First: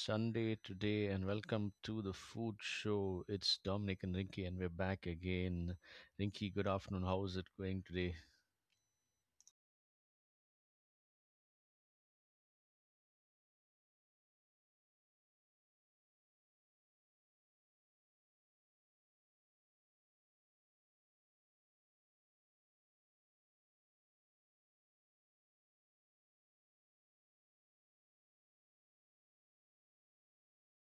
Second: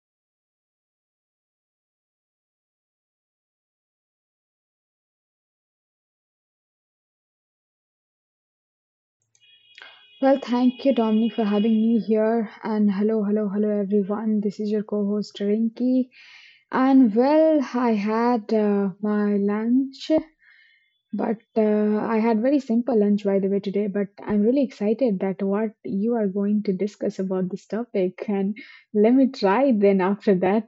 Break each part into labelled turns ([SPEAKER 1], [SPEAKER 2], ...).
[SPEAKER 1] Sunday today, and welcome to the food show. It's Dominic and Rinky, and we're back again. Rinky, good afternoon. How is it going today?
[SPEAKER 2] Well, thank you, Dominic, for having me here. And hello, hello, hello, everyone. This is your co host, Rinky. And well, I had my lunch, but I had very simple lunch, by the way, today. But I'm really excited that what you are going to discuss about this topic. And let me try then after that.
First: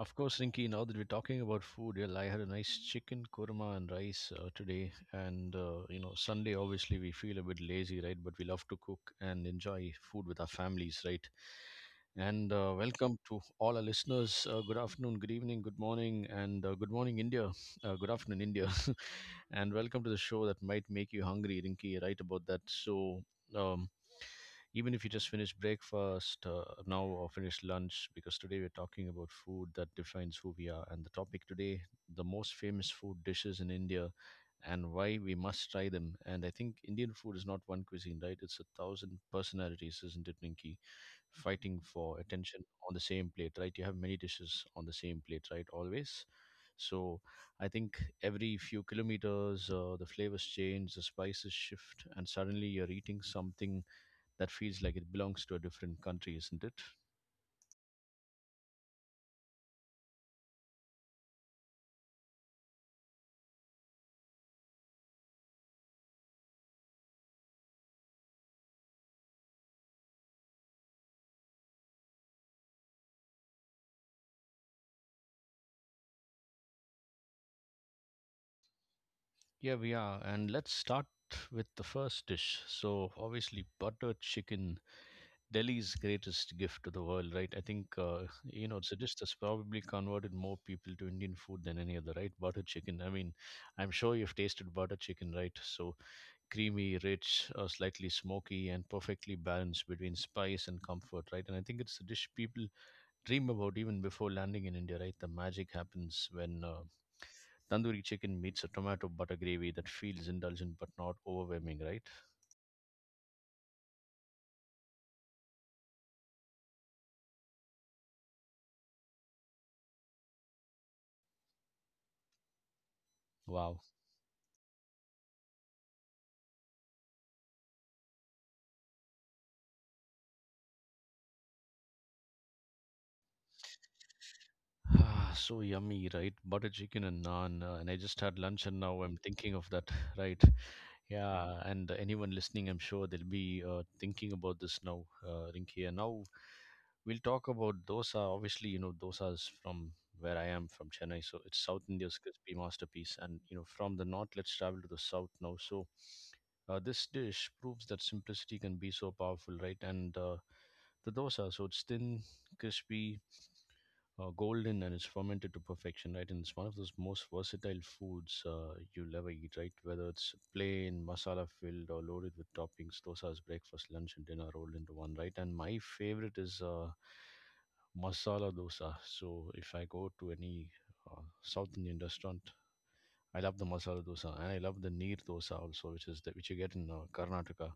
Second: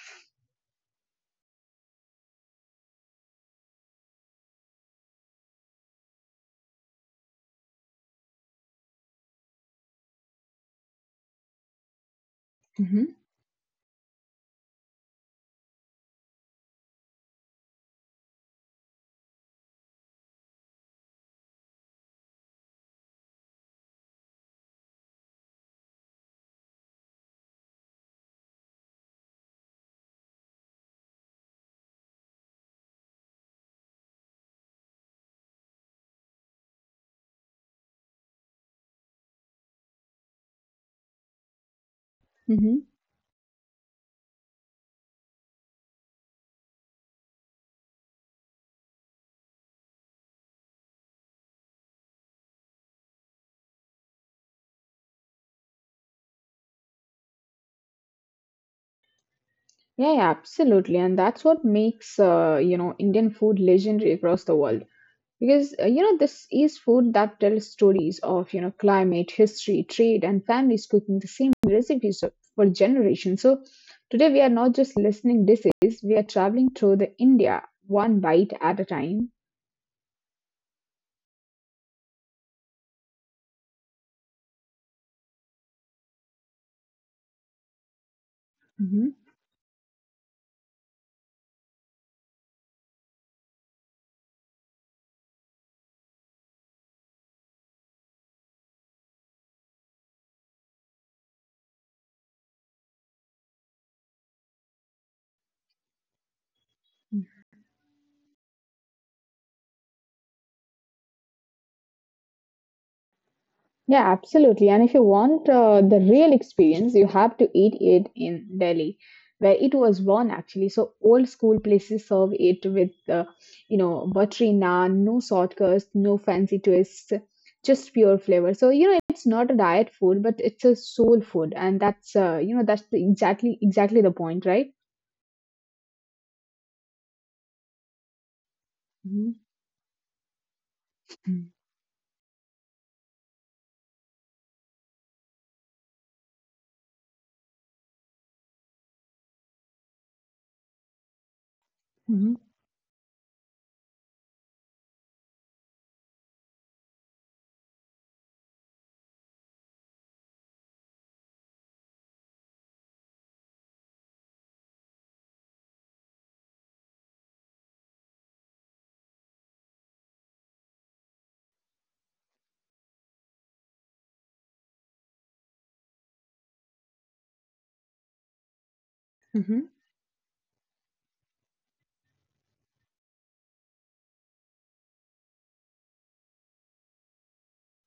[SPEAKER 1] Of course, Rinky. Now that we're talking about food, well, I had a nice chicken korma and rice today. Sunday, obviously, we feel a bit lazy, right? But we love to cook and enjoy food with our families, right? And
[SPEAKER 2] Mm-hmm.
[SPEAKER 1] welcome to all our listeners. Good afternoon, good evening, good morning, and good morning, India. Good afternoon, India. And welcome to the show that might make you hungry, Rinky. Right about that. Um, Even if you just finished breakfast now or finished lunch, because today we're talking about food that defines who we are, and the topic today, the most famous food dishes in India, and why we must try them. And I think Indian food is not one cuisine, right? It's a thousand personalities, isn't it, Ninki? Fighting for attention
[SPEAKER 2] Mm-hmm.
[SPEAKER 1] on the same plate, right? You have many dishes on the same plate, right, always. So I think every few kilometers the flavors change, the spices shift, and suddenly you're eating something that feels like it belongs to a different country, isn't it?
[SPEAKER 2] Yeah, yeah, absolutely. And that's what makes, Indian food legendary across the world. Because this is food that tells stories of climate, history, trade, and families cooking the same recipes for generations. So today we are not just listening dishes, we are traveling through the India one bite at a time.
[SPEAKER 1] Yeah, we are. And let's start with the first dish. So, obviously, butter chicken, Delhi's greatest gift to the world, right? I think, it's
[SPEAKER 2] Mhm.
[SPEAKER 1] a dish that's probably converted more people to Indian food than any other, right? Butter chicken. I mean, I'm sure you've tasted butter chicken, right? So, creamy, rich, slightly smoky, and perfectly balanced between spice and comfort, right? And I think it's a dish people dream about even before landing in India, right? The magic happens when Tandoori chicken meets a tomato butter gravy that feels indulgent but not overwhelming, right?
[SPEAKER 2] Yeah, absolutely. And if you want the real experience, you have to eat it in Delhi, where it was born actually. So old school places serve it with,
[SPEAKER 1] Wow.
[SPEAKER 2] buttery naan, no shortcuts, no fancy twists, just pure flavor. So it's not a diet food, but it's a soul food, and that's exactly the point, right?
[SPEAKER 1] Ah, so yummy, right? Butter chicken and naan. And I just had lunch and now I'm
[SPEAKER 2] Mm-hmm.
[SPEAKER 1] thinking of that, right? Yeah, and anyone listening, I'm sure they'll be thinking about this now, Rinki. And now we'll talk about dosa. Obviously, you know, dosa is from where I am, from Chennai, so it's South India's
[SPEAKER 2] hmm.
[SPEAKER 1] crispy masterpiece. And you know, from the north, let's travel to the south now. So this dish proves that simplicity can be so powerful, right? And the dosa, so it's thin, crispy, golden, and it's fermented to perfection, right? And it's one of those most versatile foods you'll ever eat, right? Whether it's plain, masala filled, or loaded with toppings, dosa's breakfast, lunch, and dinner rolled into one, right? And my favorite is masala dosa.
[SPEAKER 2] hmm.
[SPEAKER 1] So if I go to any South Indian restaurant, I love the masala dosa, and I love the neer dosa also, which is the, which you get in Karnataka.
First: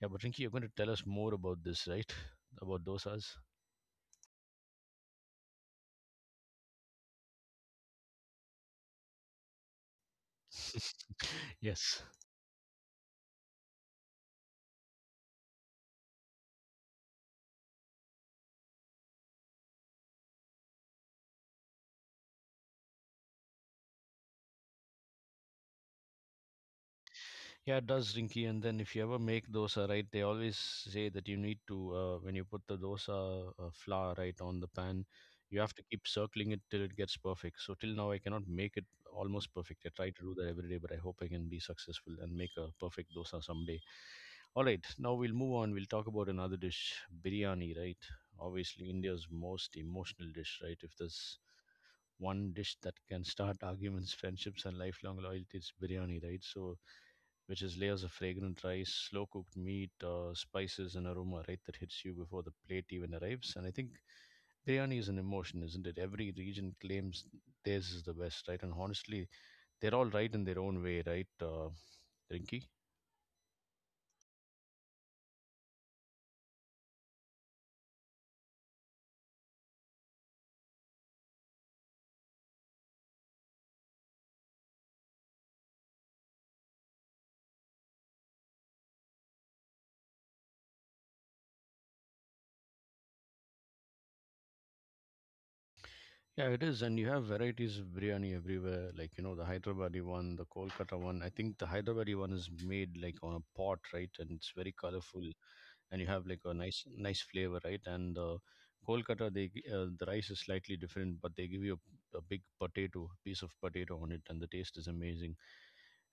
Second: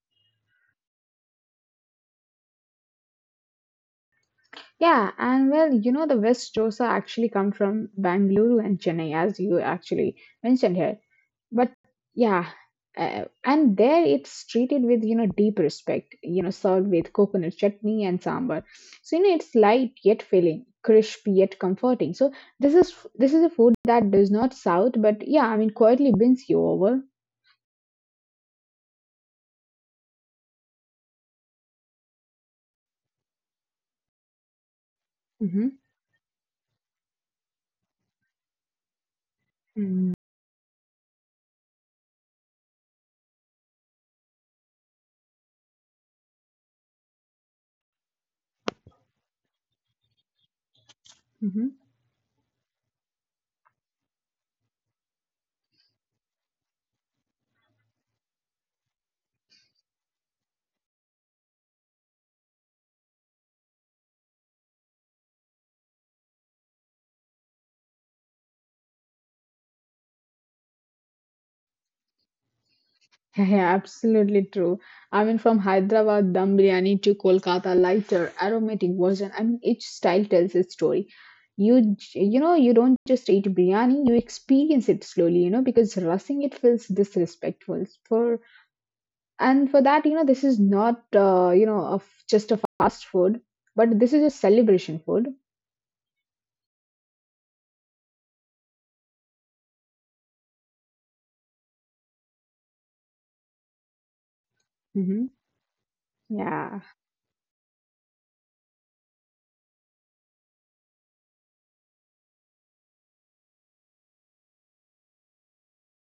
[SPEAKER 1] Yeah, but Rinki, you're going to tell us more about this, right? About dosas.
[SPEAKER 2] Yeah, and well, the West dosa actually come from Bangalore and Chennai, as you actually mentioned here. But
[SPEAKER 1] Yes.
[SPEAKER 2] yeah, and there it's treated with deep respect, served with coconut chutney and sambar. So it's light yet filling, crisp yet comforting. So this is a food that does not south, but yeah, I mean quietly wins you over.
[SPEAKER 1] Yeah, it does, Rinky. And then if you ever make dosa, right, they always say that you need to, when you put the dosa flour, right, on the pan, you have
[SPEAKER 2] hmm.
[SPEAKER 1] to keep circling it till it gets perfect. So till now, I cannot make it almost perfect. I try
[SPEAKER 2] Mm-hmm.
[SPEAKER 1] to do that every day, but I hope I can be successful and make a perfect dosa someday. All right, now we'll move on. We'll talk about another dish, biryani, right? Obviously, India's most emotional dish, right? If there's one dish that can start arguments, friendships, and lifelong loyalty, it's biryani, right? So, which is layers of fragrant rice, slow cooked meat, spices, and aroma, right, that hits you before the plate even arrives. And I think biryani is an emotion, isn't it? Every region claims theirs is the best, right? And honestly, they're all right in their own way, right, Rinki?
[SPEAKER 2] Yeah, yeah, absolutely true. I mean, from Hyderabad dum biryani to Kolkata lighter, aromatic version. I mean, each style tells its story. You j- you know you don't just eat biryani, you experience it slowly. Because rushing it feels disrespectful. For and for that, this is not of just a fast food, but this is a celebration food.
[SPEAKER 1] Yeah, it is, and you have varieties of biryani everywhere. Like you know, the Hyderabadi one, the Kolkata one. I think the Hyderabadi one is made like on a pot, right? And it's very
[SPEAKER 2] hmm.
[SPEAKER 1] colorful. And you have like a
[SPEAKER 2] Yeah.
[SPEAKER 1] nice flavor, right? And the Kolkata, the rice is slightly different, but they give you a big potato, piece of potato on it, and the taste is amazing.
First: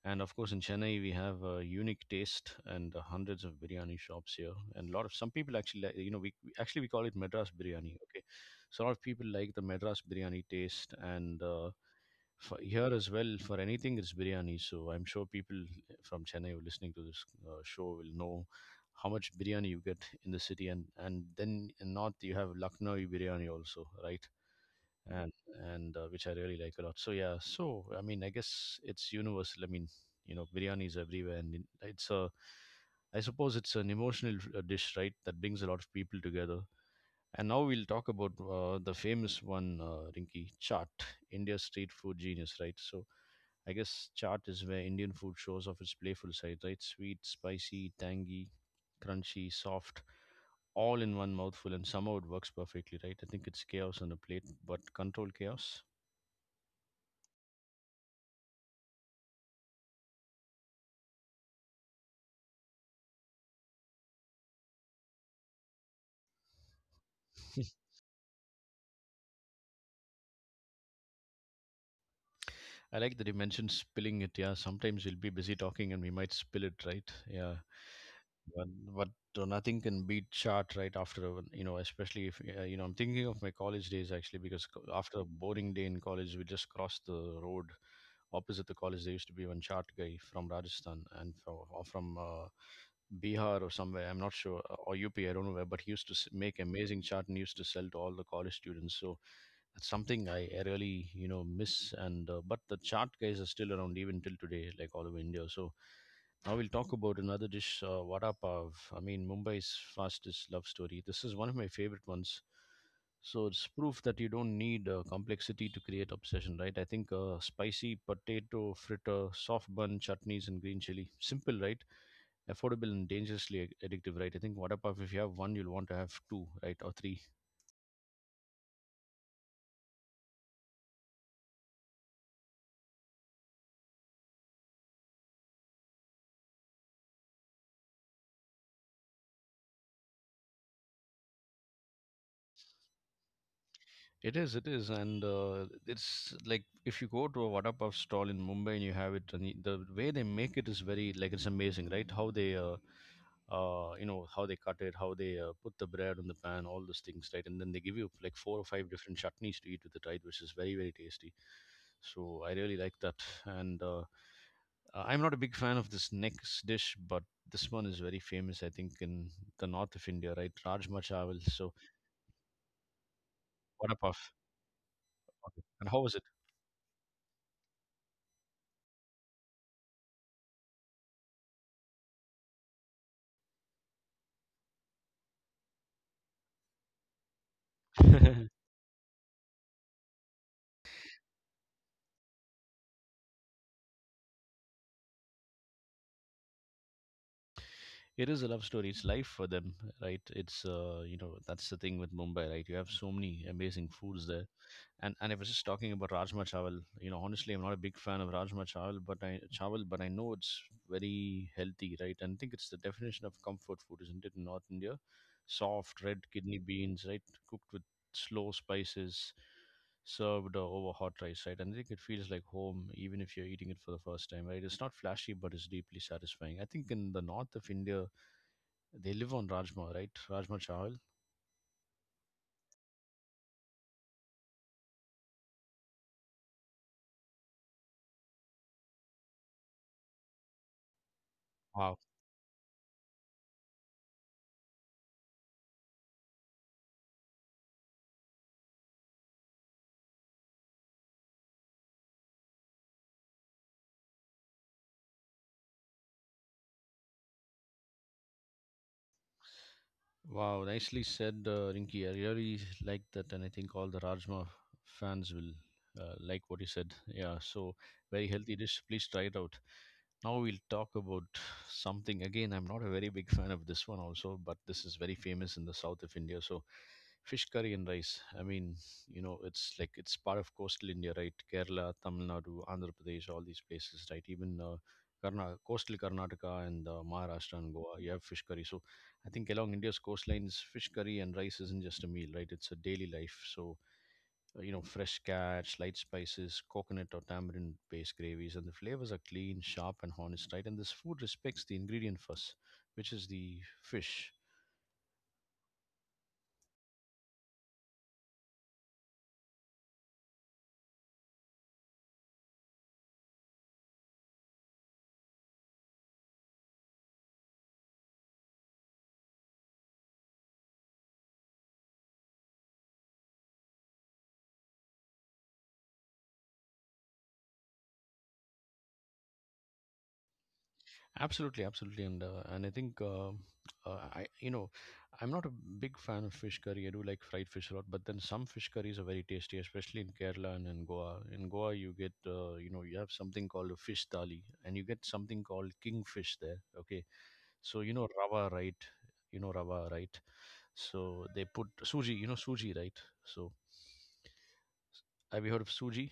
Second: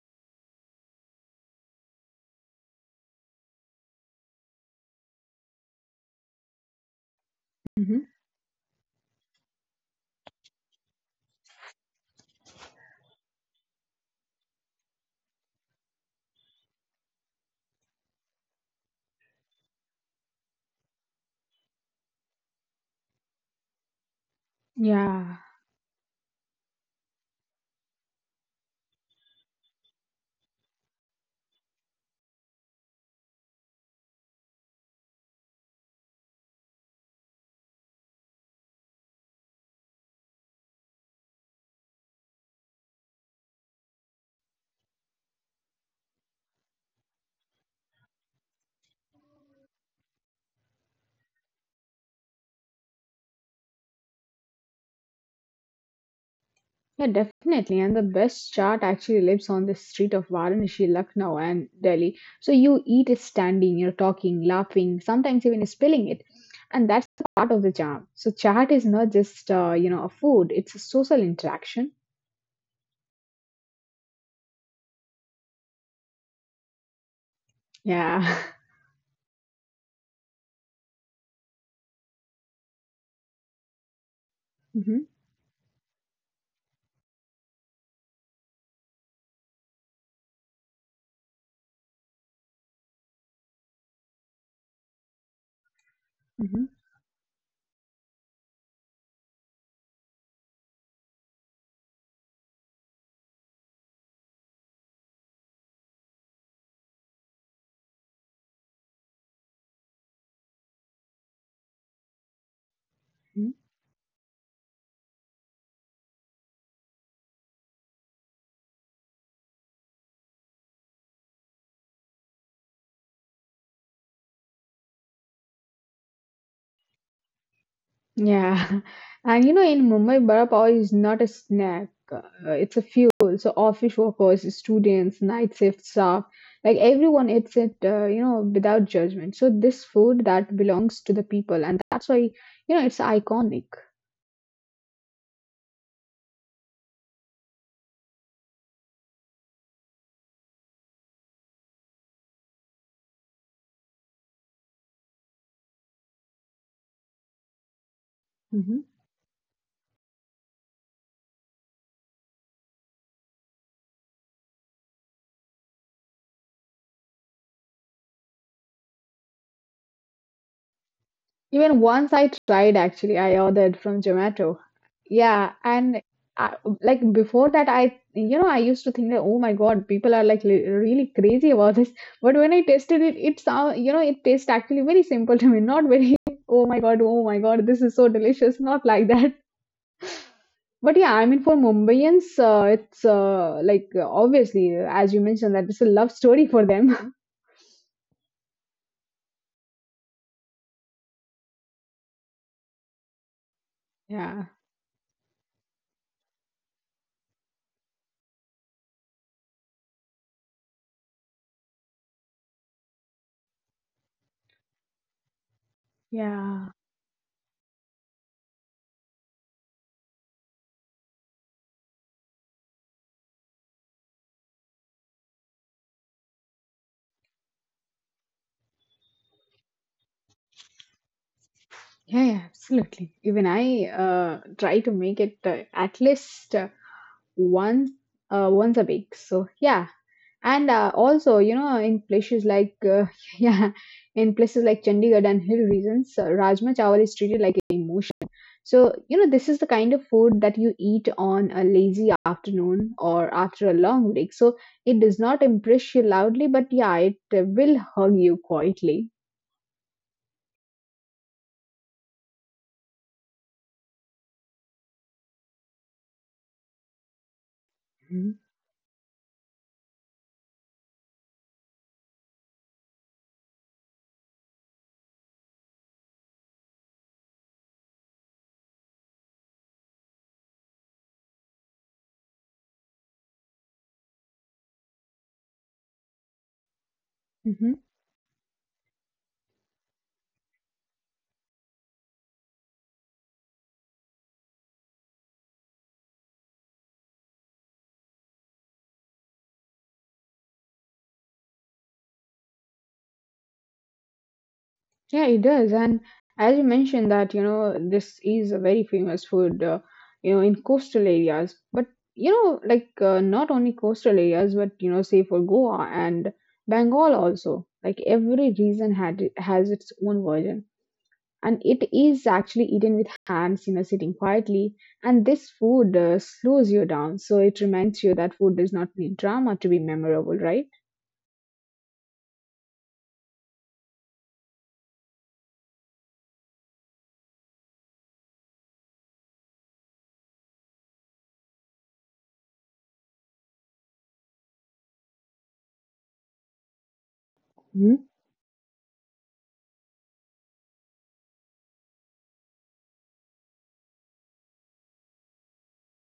[SPEAKER 1] And of course, in Chennai, we have a unique taste, and hundreds of biryani shops here, and a lot of some people actually, like, you know, actually we call it Madras biryani.
[SPEAKER 2] hmm.
[SPEAKER 1] Okay, so a lot of people like the Madras biryani taste, and. For here as well, for anything, it's biryani. So I'm sure people from Chennai who are listening to this show will know how much biryani you get in the city. And then in north, you have Lucknow biryani also, right? and
[SPEAKER 2] Yeah.
[SPEAKER 1] and uh, which I really like a lot. So yeah, so I mean I guess it's universal. I mean, you know, biryani is everywhere, and it's a, I suppose it's an emotional dish, right, that brings a lot of people together. And now we'll talk about the famous one, Rinki, chaat, India's street food genius, right? So, I guess chaat is where Indian food shows off its playful side, right? Sweet, spicy, tangy, crunchy, soft, all in one mouthful, and somehow it works perfectly, right? I think it's chaos on a plate, but controlled chaos.
[SPEAKER 2] Yeah, definitely. And the best chaat actually lives on the street of Varanasi, Lucknow, and Delhi. So you eat it standing, you're talking, laughing, sometimes even spilling it. And that's the part of the charm. So chaat is not just, a food, it's a social interaction.
[SPEAKER 1] I like that you mentioned spilling it. Yeah, sometimes we'll be busy talking and we might spill it, right? Yeah,
[SPEAKER 2] Yeah.
[SPEAKER 1] but, but nothing can beat chart right after a, you know, especially if you know. I'm thinking of my college days actually, because
[SPEAKER 2] hmm.
[SPEAKER 1] after a boring day in college, we just crossed the road opposite the college. There used to be one chart guy from Rajasthan, and from Bihar or somewhere, I'm not sure, or UP, I don't know where, but he used to s- make
[SPEAKER 2] hmm.
[SPEAKER 1] amazing chart and used to sell to all the college students. So that's something I really, you know, miss. And but the chart guys are still around even till today, like all over India. So now we'll talk about another dish, vada pav. I mean, Mumbai's fastest love story. This is one of my favorite ones. So it's proof that you don't need complexity to create obsession, right? I think spicy potato fritter, soft bun chutneys, and green chili. Simple, right? Affordable and addictive, right? I think Waterpuff, if you have one, you'll want to have two, right, or three.
[SPEAKER 2] Yeah, and in Mumbai, vada pav is not a snack, it's a fuel. So, office workers, students, night shift staff, like everyone eats it, without judgment. So, this food that belongs to the people, and that's why, it's iconic.
[SPEAKER 1] It is, and it's like if you go to a Waterpuff stall in Mumbai and you have it, and the way they make it is very like it's amazing, right? How they, how they cut it, how they put the bread on the pan, all those things, right? And then they give you like four or
[SPEAKER 2] Mm-hmm.
[SPEAKER 1] five different chutneys to eat with it, right, which is very tasty. So I really like that, and uh, I'm not a big fan of this next dish, but this one is very famous, I think, in the north of India, right? Rajma chawal. So,
[SPEAKER 2] Even once I tried actually, I ordered
[SPEAKER 1] what a
[SPEAKER 2] from
[SPEAKER 1] puff.
[SPEAKER 2] Zomato. Yeah,
[SPEAKER 1] Okay. And how
[SPEAKER 2] and
[SPEAKER 1] was it?
[SPEAKER 2] I, like before that, I you know I used to think that oh my God, people are like really crazy about this. But when I tasted it, it sound you know it tastes actually very simple to me, not very oh my God, oh my God, this is so delicious, not like that. But yeah, I mean for Mumbaians, it's like obviously as you mentioned that it's a love story for them.
[SPEAKER 1] It is a love story. It's life for them, right? It's, that's the thing with Mumbai, right? You have so many amazing foods there.
[SPEAKER 2] Yeah,
[SPEAKER 1] And I was just talking about Rajma Chawal. You know, honestly, I'm not a big fan of Rajma Chawal, but I know it's very healthy, right? And I think it's the definition of comfort food, isn't it? In North India, soft red kidney
[SPEAKER 2] yeah.
[SPEAKER 1] beans, right, cooked with slow spices, served over hot rice, right? And I think it feels like home, even if you're eating it for the first time, right? It's not flashy, but it's deeply satisfying. I think in the north of India, they live on Rajma, right? Rajma Chawal.
[SPEAKER 2] Yeah, yeah, absolutely. Even I try to make it at least once once a week. So yeah, and also in places like yeah, in places like Chandigarh and hill regions, rajma chawal is treated like an emotion. So this is the kind of food that you eat on a lazy afternoon or after a long break. So it does not impress you loudly, but yeah, it will hug you quietly.
[SPEAKER 1] Wow, nicely said, Rinky. I really like that, and I think all the Rajma fans will like what you said. Yeah, so very
[SPEAKER 2] Mm-hmm.
[SPEAKER 1] healthy dish. Please try it out. Now we'll talk about something again. I'm not a very big fan of this one also, but this is very famous in the south of India. So fish curry and rice. I mean, you know, it's like it's part of coastal India, right? Kerala, Tamil Nadu, Andhra Pradesh, all these places, right? Even coastal Karnataka and Maharashtra and
[SPEAKER 2] Mm-hmm.
[SPEAKER 1] Goa, you have fish curry. So I think along India's coastlines, fish curry and rice isn't just a meal, right? It's a daily life. You know, fresh carrots, light spices, coconut or tamarind based gravies, and the flavors are clean, sharp, and honest, right? And this food respects the ingredient first, which is the fish.
[SPEAKER 2] Yeah, it does. And as you mentioned that, this is a very famous food, in coastal areas. But, like not only coastal areas, but, say for Goa and Bengal also, like every region has its own version. And it is actually eaten with hands, sitting quietly. And this food slows you down. So it reminds you that food does not need drama to be memorable, right?
[SPEAKER 1] Absolutely, absolutely, and I think I you know I'm not a big fan of fish curry. I do like fried fish a lot, but then some fish curries are very tasty, especially in Kerala and in Goa. In Goa, you get you have something called a fish thali, and you get something called kingfish there. Okay, so
[SPEAKER 2] hmm.
[SPEAKER 1] you know rava, right? You know rava, right? So they put suji. You know suji, right? So have you heard of suji?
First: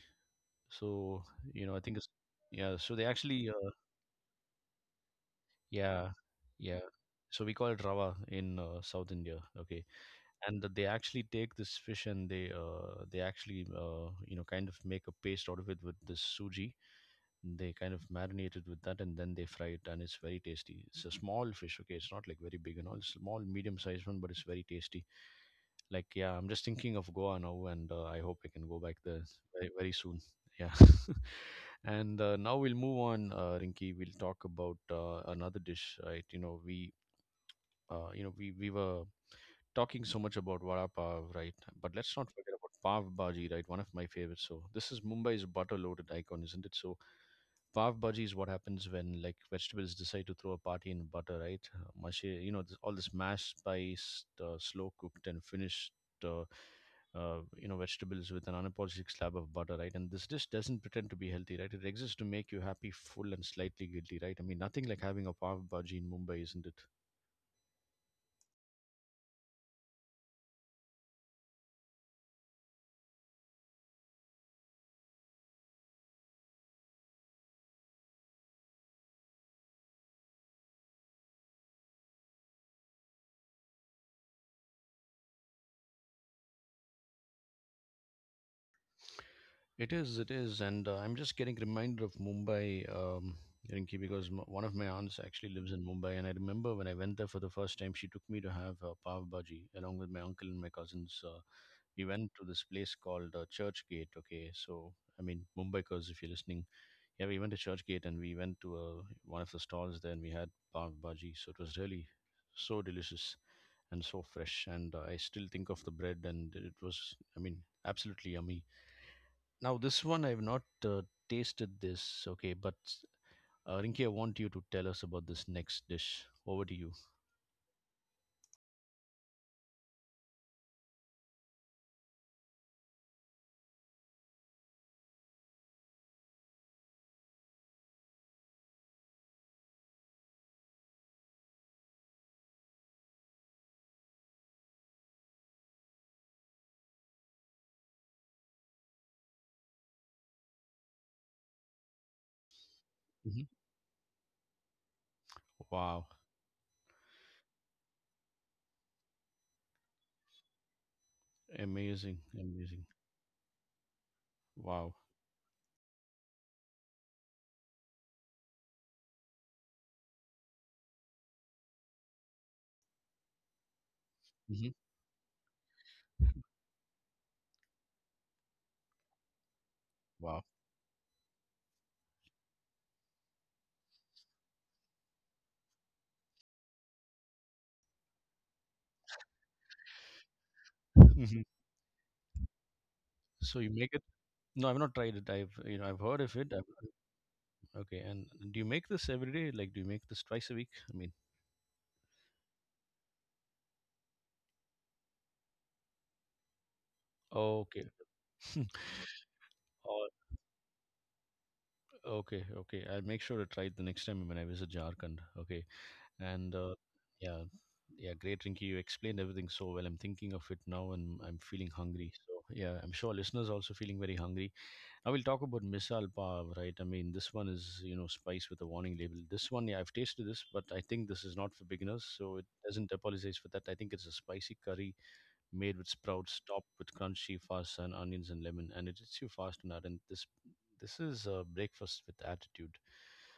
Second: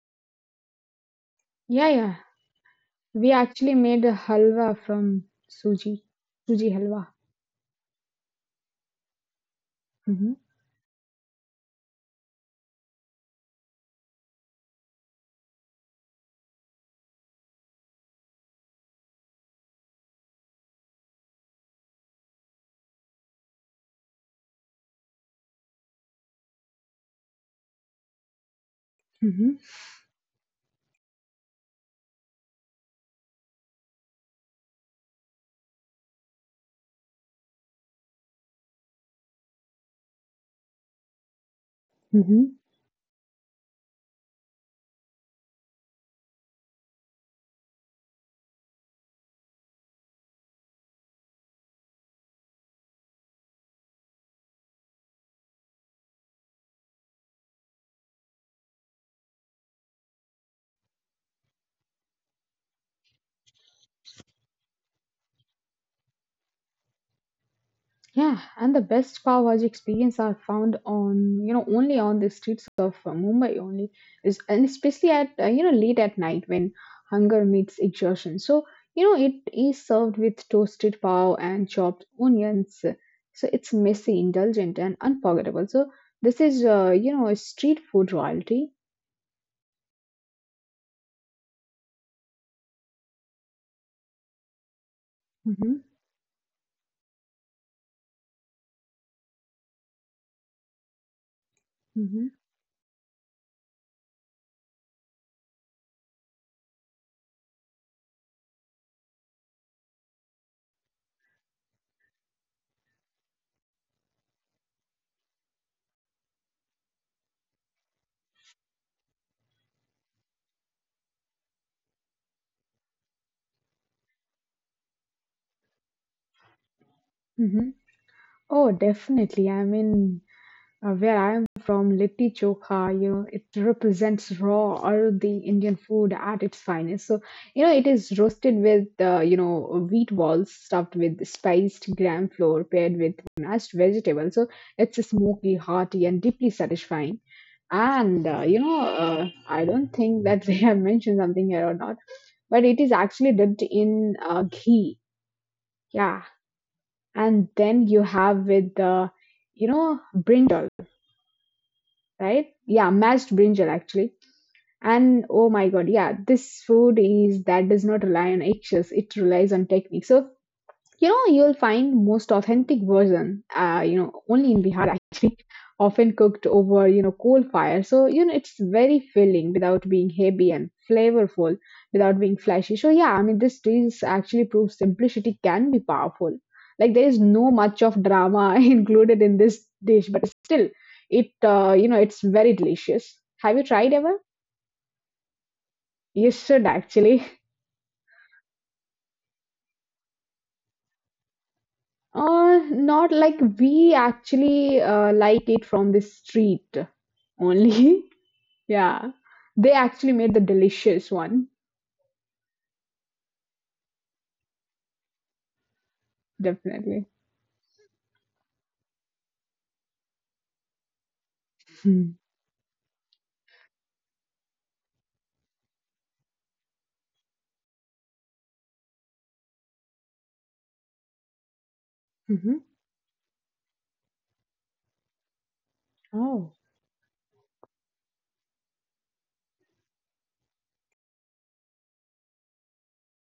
[SPEAKER 1] So I
[SPEAKER 2] Yeah,
[SPEAKER 1] think it's
[SPEAKER 2] yeah.
[SPEAKER 1] yeah. So they
[SPEAKER 2] We
[SPEAKER 1] actually
[SPEAKER 2] actually made a halwa from suji,
[SPEAKER 1] yeah,
[SPEAKER 2] suji
[SPEAKER 1] yeah.
[SPEAKER 2] halwa.
[SPEAKER 1] So we call it rava in South India. Okay,
[SPEAKER 2] Mhm,
[SPEAKER 1] and they actually take this fish and they actually you know kind of make a paste out of it with this suji. They kind of marinate it with that and then they fry it and it's very tasty. It's a small fish. Okay, it's not like very big and all. It's small, medium sized one, but it's very tasty. Like yeah, I'm just thinking of Goa now, and I hope I can go back there
[SPEAKER 2] mhm,
[SPEAKER 1] very very soon. Yeah. And now we'll move on, Rinki. We'll talk about another dish, right? You know, we were talking so much about vada pav, right? But let's not
[SPEAKER 2] mhm.
[SPEAKER 1] forget about pav bhaji, right? One of my favorites. So this is Mumbai's butter-loaded icon, isn't it? So pav bhaji is what happens when like vegetables decide to throw a party in butter, right? Mash, you know, this, all this mashed, spiced, slow-cooked, and finished. Uh, you know vegetables with an unapologetic slab of butter, right? And this dish doesn't pretend to be healthy, right? It exists to make you happy, full, and slightly guilty, right? I mean, nothing like having a pav bhaji in Mumbai, isn't it?
[SPEAKER 2] Yeah, and the best pav bhaji experience are found on you know only on the streets of Mumbai only is and especially at late at night when hunger meets exhaustion. So it is served with toasted pav and chopped onions. So it's messy, indulgent, and unforgettable. So this is a street food royalty.
[SPEAKER 1] It is, and I'm just getting reminded of Mumbai, Rinki, because one of my aunts actually lives
[SPEAKER 2] hmm.
[SPEAKER 1] in Mumbai, and I remember when I went there for the first time, she took me to have pav bhaji along with my uncle and my cousins. We
[SPEAKER 2] hmm.
[SPEAKER 1] went to this place called Church Gate. Okay, so I mean Mumbai, because if you're listening, yeah, we went to Church Gate and we went to one of the stalls there, and we had pav bhaji. So it was really so delicious and so fresh, and I still think of the bread, and it was, I mean, absolutely yummy. Now, this one I have not tasted this, okay, but Rinki, I want you to tell us about this next dish. Over to you.
[SPEAKER 2] hmm. Oh, definitely. I mean, where I'm from, litti chokha, it represents raw or the Indian food at its finest. So, it is roasted with, wheat balls stuffed with spiced gram flour paired with mashed vegetables. So it's smoky, hearty, and deeply satisfying. And I don't think that they have mentioned something here or not, but it is actually
[SPEAKER 1] Hmm.
[SPEAKER 2] dipped in ghee.
[SPEAKER 1] Wow,
[SPEAKER 2] Yeah, and then you have with the, brinjal,
[SPEAKER 1] amazing,
[SPEAKER 2] right?
[SPEAKER 1] amazing.
[SPEAKER 2] Yeah, mashed brinjal actually.
[SPEAKER 1] Wow,
[SPEAKER 2] And oh my God, yeah, this food is that does not rely on eggshells. It relies on technique. So you'll find most authentic version, only in
[SPEAKER 1] hmm,
[SPEAKER 2] Bihar actually, often cooked over, coal fire. So, it's very filling without being
[SPEAKER 1] wow.
[SPEAKER 2] heavy and flavorful, without being flashy. So, yeah, I mean, this dish actually proves simplicity can be powerful. Like, there is no much of drama included in this dish, but still, it,
[SPEAKER 1] Hmm.
[SPEAKER 2] uh, you know, it's very delicious.
[SPEAKER 1] So
[SPEAKER 2] Have you
[SPEAKER 1] you make
[SPEAKER 2] tried
[SPEAKER 1] it?
[SPEAKER 2] ever?
[SPEAKER 1] No, I've not tried it. I've I've heard
[SPEAKER 2] You
[SPEAKER 1] of it. I've,
[SPEAKER 2] should actually.
[SPEAKER 1] okay, and do you make this every day? Like, do you make this twice a week? I mean,
[SPEAKER 2] Not like we actually like it from the street
[SPEAKER 1] okay,
[SPEAKER 2] only. Yeah, they
[SPEAKER 1] oh,
[SPEAKER 2] actually made the delicious one,
[SPEAKER 1] okay, okay. I'll make sure to try it the next time when I visit Jharkhand. Okay. And
[SPEAKER 2] definitely.
[SPEAKER 1] yeah, yeah, great, Rinky, you explained everything so well. I'm thinking of it now and I'm feeling hungry, so yeah, I'm sure listeners also feeling very hungry. Now we'll talk about misal pav, right? I mean, this one is, you know, spice with a warning label. This one, yeah, I've tasted this, but I think this is not for beginners, so it
[SPEAKER 2] Mm-hmm.
[SPEAKER 1] doesn't apologize for that. I think it's a spicy curry made with sprouts,
[SPEAKER 2] Oh.
[SPEAKER 1] topped with crunchy fast and onions and lemon, and it hits you fast and hard, and this is a breakfast with attitude.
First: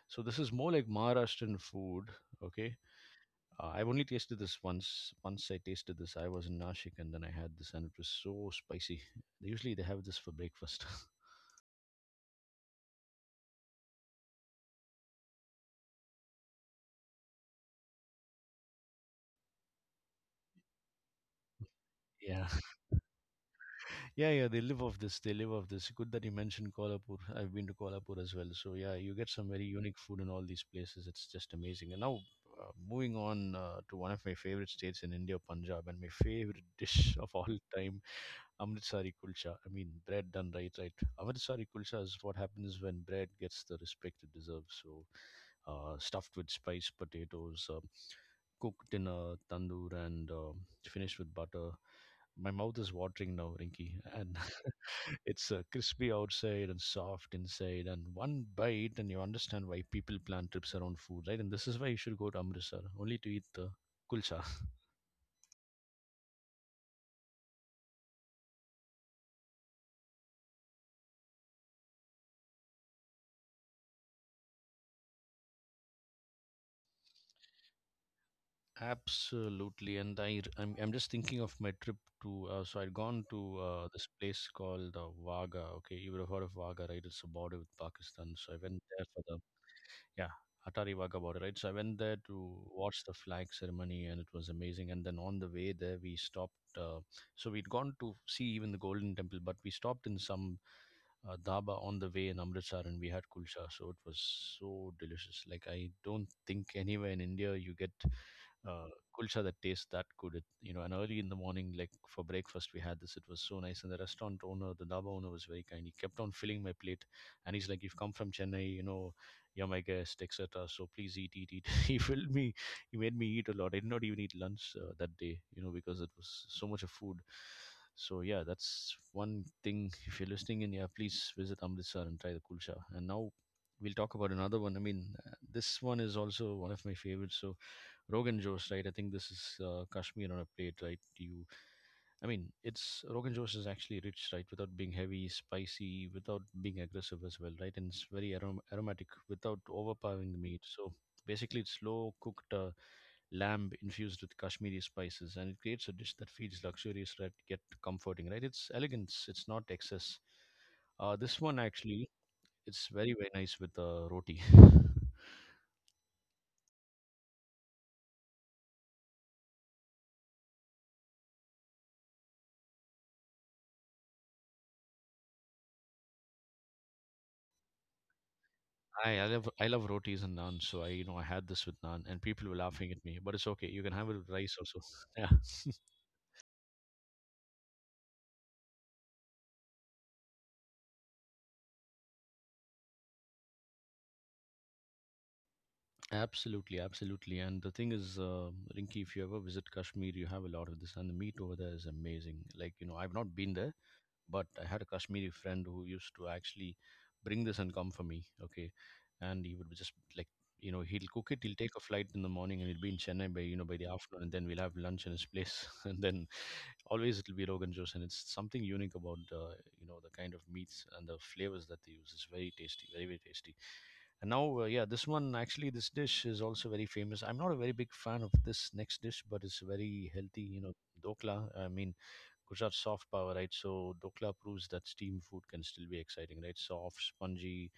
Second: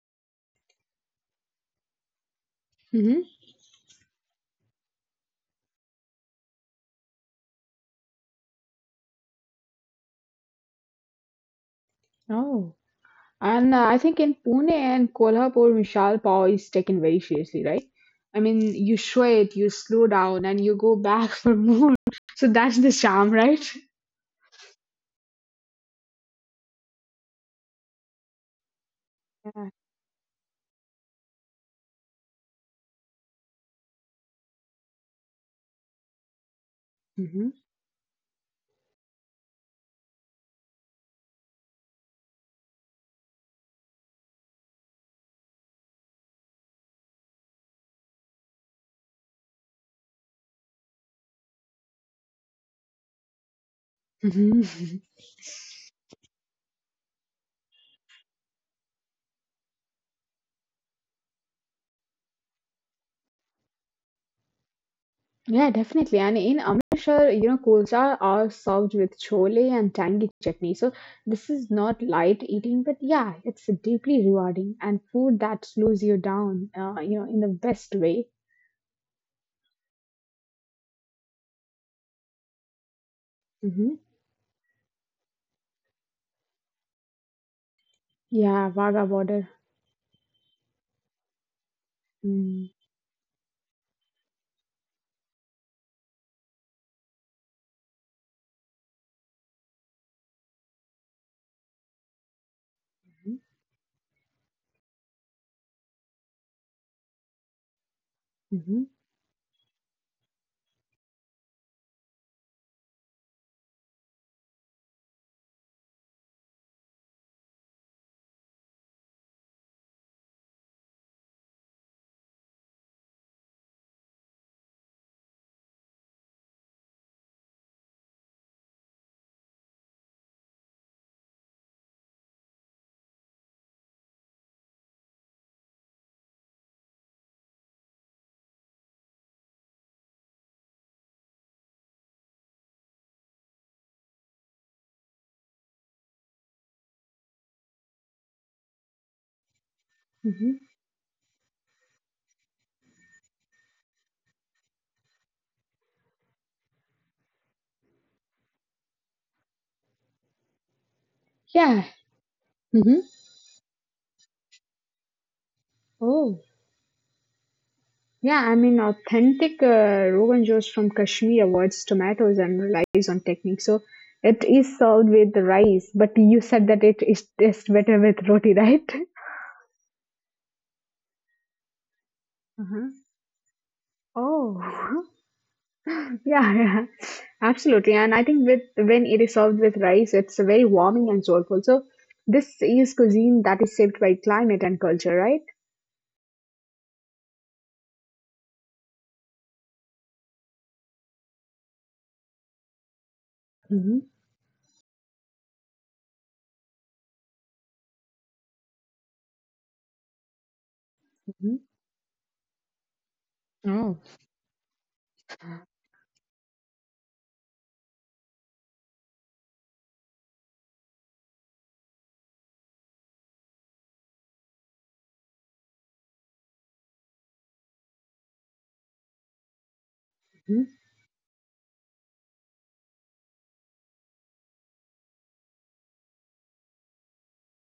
[SPEAKER 1] So this is more like Maharashtrian food, okay?
[SPEAKER 2] hmm.
[SPEAKER 1] I've only tasted this once. Once I tasted this, I was in Nashik and then I had this and it was so spicy. Usually they have this for breakfast.
[SPEAKER 2] Oh. And I think in Pune and Kolhapur, Mishal Pav is taken very seriously, right? I mean, you sweat, you slow down, and you go back for more. So
[SPEAKER 1] Yeah,
[SPEAKER 2] that's the charm, right?
[SPEAKER 1] yeah, yeah. They live off this. They live off this. Good that you mentioned Kolhapur. I've been to Kolhapur as well. So yeah, you get some
[SPEAKER 2] Yeah.
[SPEAKER 1] very unique food in all these places. It's just amazing. And now moving on to one of my favorite states in India, Punjab, and my favorite dish of
[SPEAKER 2] Mm-hmm.
[SPEAKER 1] all time, Amritsari kulcha. I mean, bread done right, right? Amritsari kulcha is what happens when bread gets the respect it deserves. So, stuffed with spiced potatoes, cooked in a tandoor, and finished with butter. My mouth is watering now, Rinky, and
[SPEAKER 2] Mm-hmm.
[SPEAKER 1] it's crispy outside and soft inside. And one bite, and you understand why people plan trips around food, right? And this is why you should go to Amritsar only to eat the kulcha.
[SPEAKER 2] Yeah, definitely. And in Amritsar, kulchas are served with chole and tangy chutney. So this is not light eating, but yeah, it's deeply rewarding and food that slows you down, in the best way.
[SPEAKER 1] Absolutely, and I'm just thinking of my trip to so I'd gone to this
[SPEAKER 2] hmm.
[SPEAKER 1] place called Vaga. Okay, you would have heard of Vaga, right? It's a border with Pakistan. So I went
[SPEAKER 2] Yeah,
[SPEAKER 1] there
[SPEAKER 2] Vaga
[SPEAKER 1] for the
[SPEAKER 2] border.
[SPEAKER 1] yeah Atari Vaga border, right? So I went there to
[SPEAKER 2] Mm-hmm.
[SPEAKER 1] watch the flag ceremony, and it was amazing. And then on the way there, we stopped. Uh, so we'd gone to see even the Golden Temple, but we stopped in some dhaba on the way in Amritsar, and we had kulcha. So it was so delicious. Like I don't think anywhere in India you get uh,
[SPEAKER 2] hmm.
[SPEAKER 1] kulcha that tastes that good. It, you know, and early in the morning, like for breakfast, we had this. It was so nice. And the restaurant owner, the dhaba owner, was very kind. He kept on filling my plate, and he's like, "You've come from Chennai, you know, you're my guest, etc. So please eat, eat, eat." He filled me. He made me eat a lot. I did not even eat lunch that day, you know, because it was so much of food. So yeah, that's one thing. If you're listening in, yeah, please visit Amritsar and try the kulcha. And now we'll talk about another one. I mean, this one is also one of my favorites. So Rogan Josh, right? I think this is Kashmir on a plate, right? You, I mean, it's Rogan Josh is actually rich, right? Without being heavy, spicy, without being aggressive as well, right? And it's very aromatic without overpowering the meat.
[SPEAKER 2] hmm.
[SPEAKER 1] So basically, it's slow cooked. Lamb infused with Kashmiri spices, and it creates a dish that feels luxurious, right, yet comforting. Right, it's elegance. It's not excess. This one
[SPEAKER 2] Yeah.
[SPEAKER 1] actually, it's very
[SPEAKER 2] hmm.
[SPEAKER 1] very nice with roti.
[SPEAKER 2] Oh. Yeah, I mean, authentic Rogan Josh from Kashmir avoids tomatoes and relies on technique. So it is served with rice, but you said that it is tastes better with roti, right?
[SPEAKER 1] I love rotis and naan, so I you know I had this with naan, and people were
[SPEAKER 2] Uh-huh.
[SPEAKER 1] laughing at me, but it's okay. You can have it with rice
[SPEAKER 2] Oh,
[SPEAKER 1] also.
[SPEAKER 2] yeah, yeah, absolutely. And I think with when it is served with rice, it's very warming and soulful. So this is cuisine that is shaped by climate and culture, right?
[SPEAKER 1] Yeah, absolutely, absolutely. And the thing is, Rinki, if you ever visit Kashmir, you have a lot of this, and the meat over there is amazing. Like you know, I've not been there,
[SPEAKER 2] Mm-hmm.
[SPEAKER 1] but I had a Kashmiri friend who used to actually bring this and come for me. Okay, and he would be just like you know he'll cook it. He'll take a flight in the morning and he'll be in Chennai by you know by the afternoon, and then we'll have lunch in his place, and then always it'll be Rogan juice, and it's something unique about you know the kind of meats and the flavors that they use. It's very tasty, very very tasty. And now, yeah, this one actually, this dish is also very famous. I'm not a very big fan of this next dish, but it's very healthy. You
[SPEAKER 2] Oh.
[SPEAKER 1] know, dokla. I mean, Gujarat soft power, right? So dokla proves that steam food can still be exciting, right? Soft, spongy,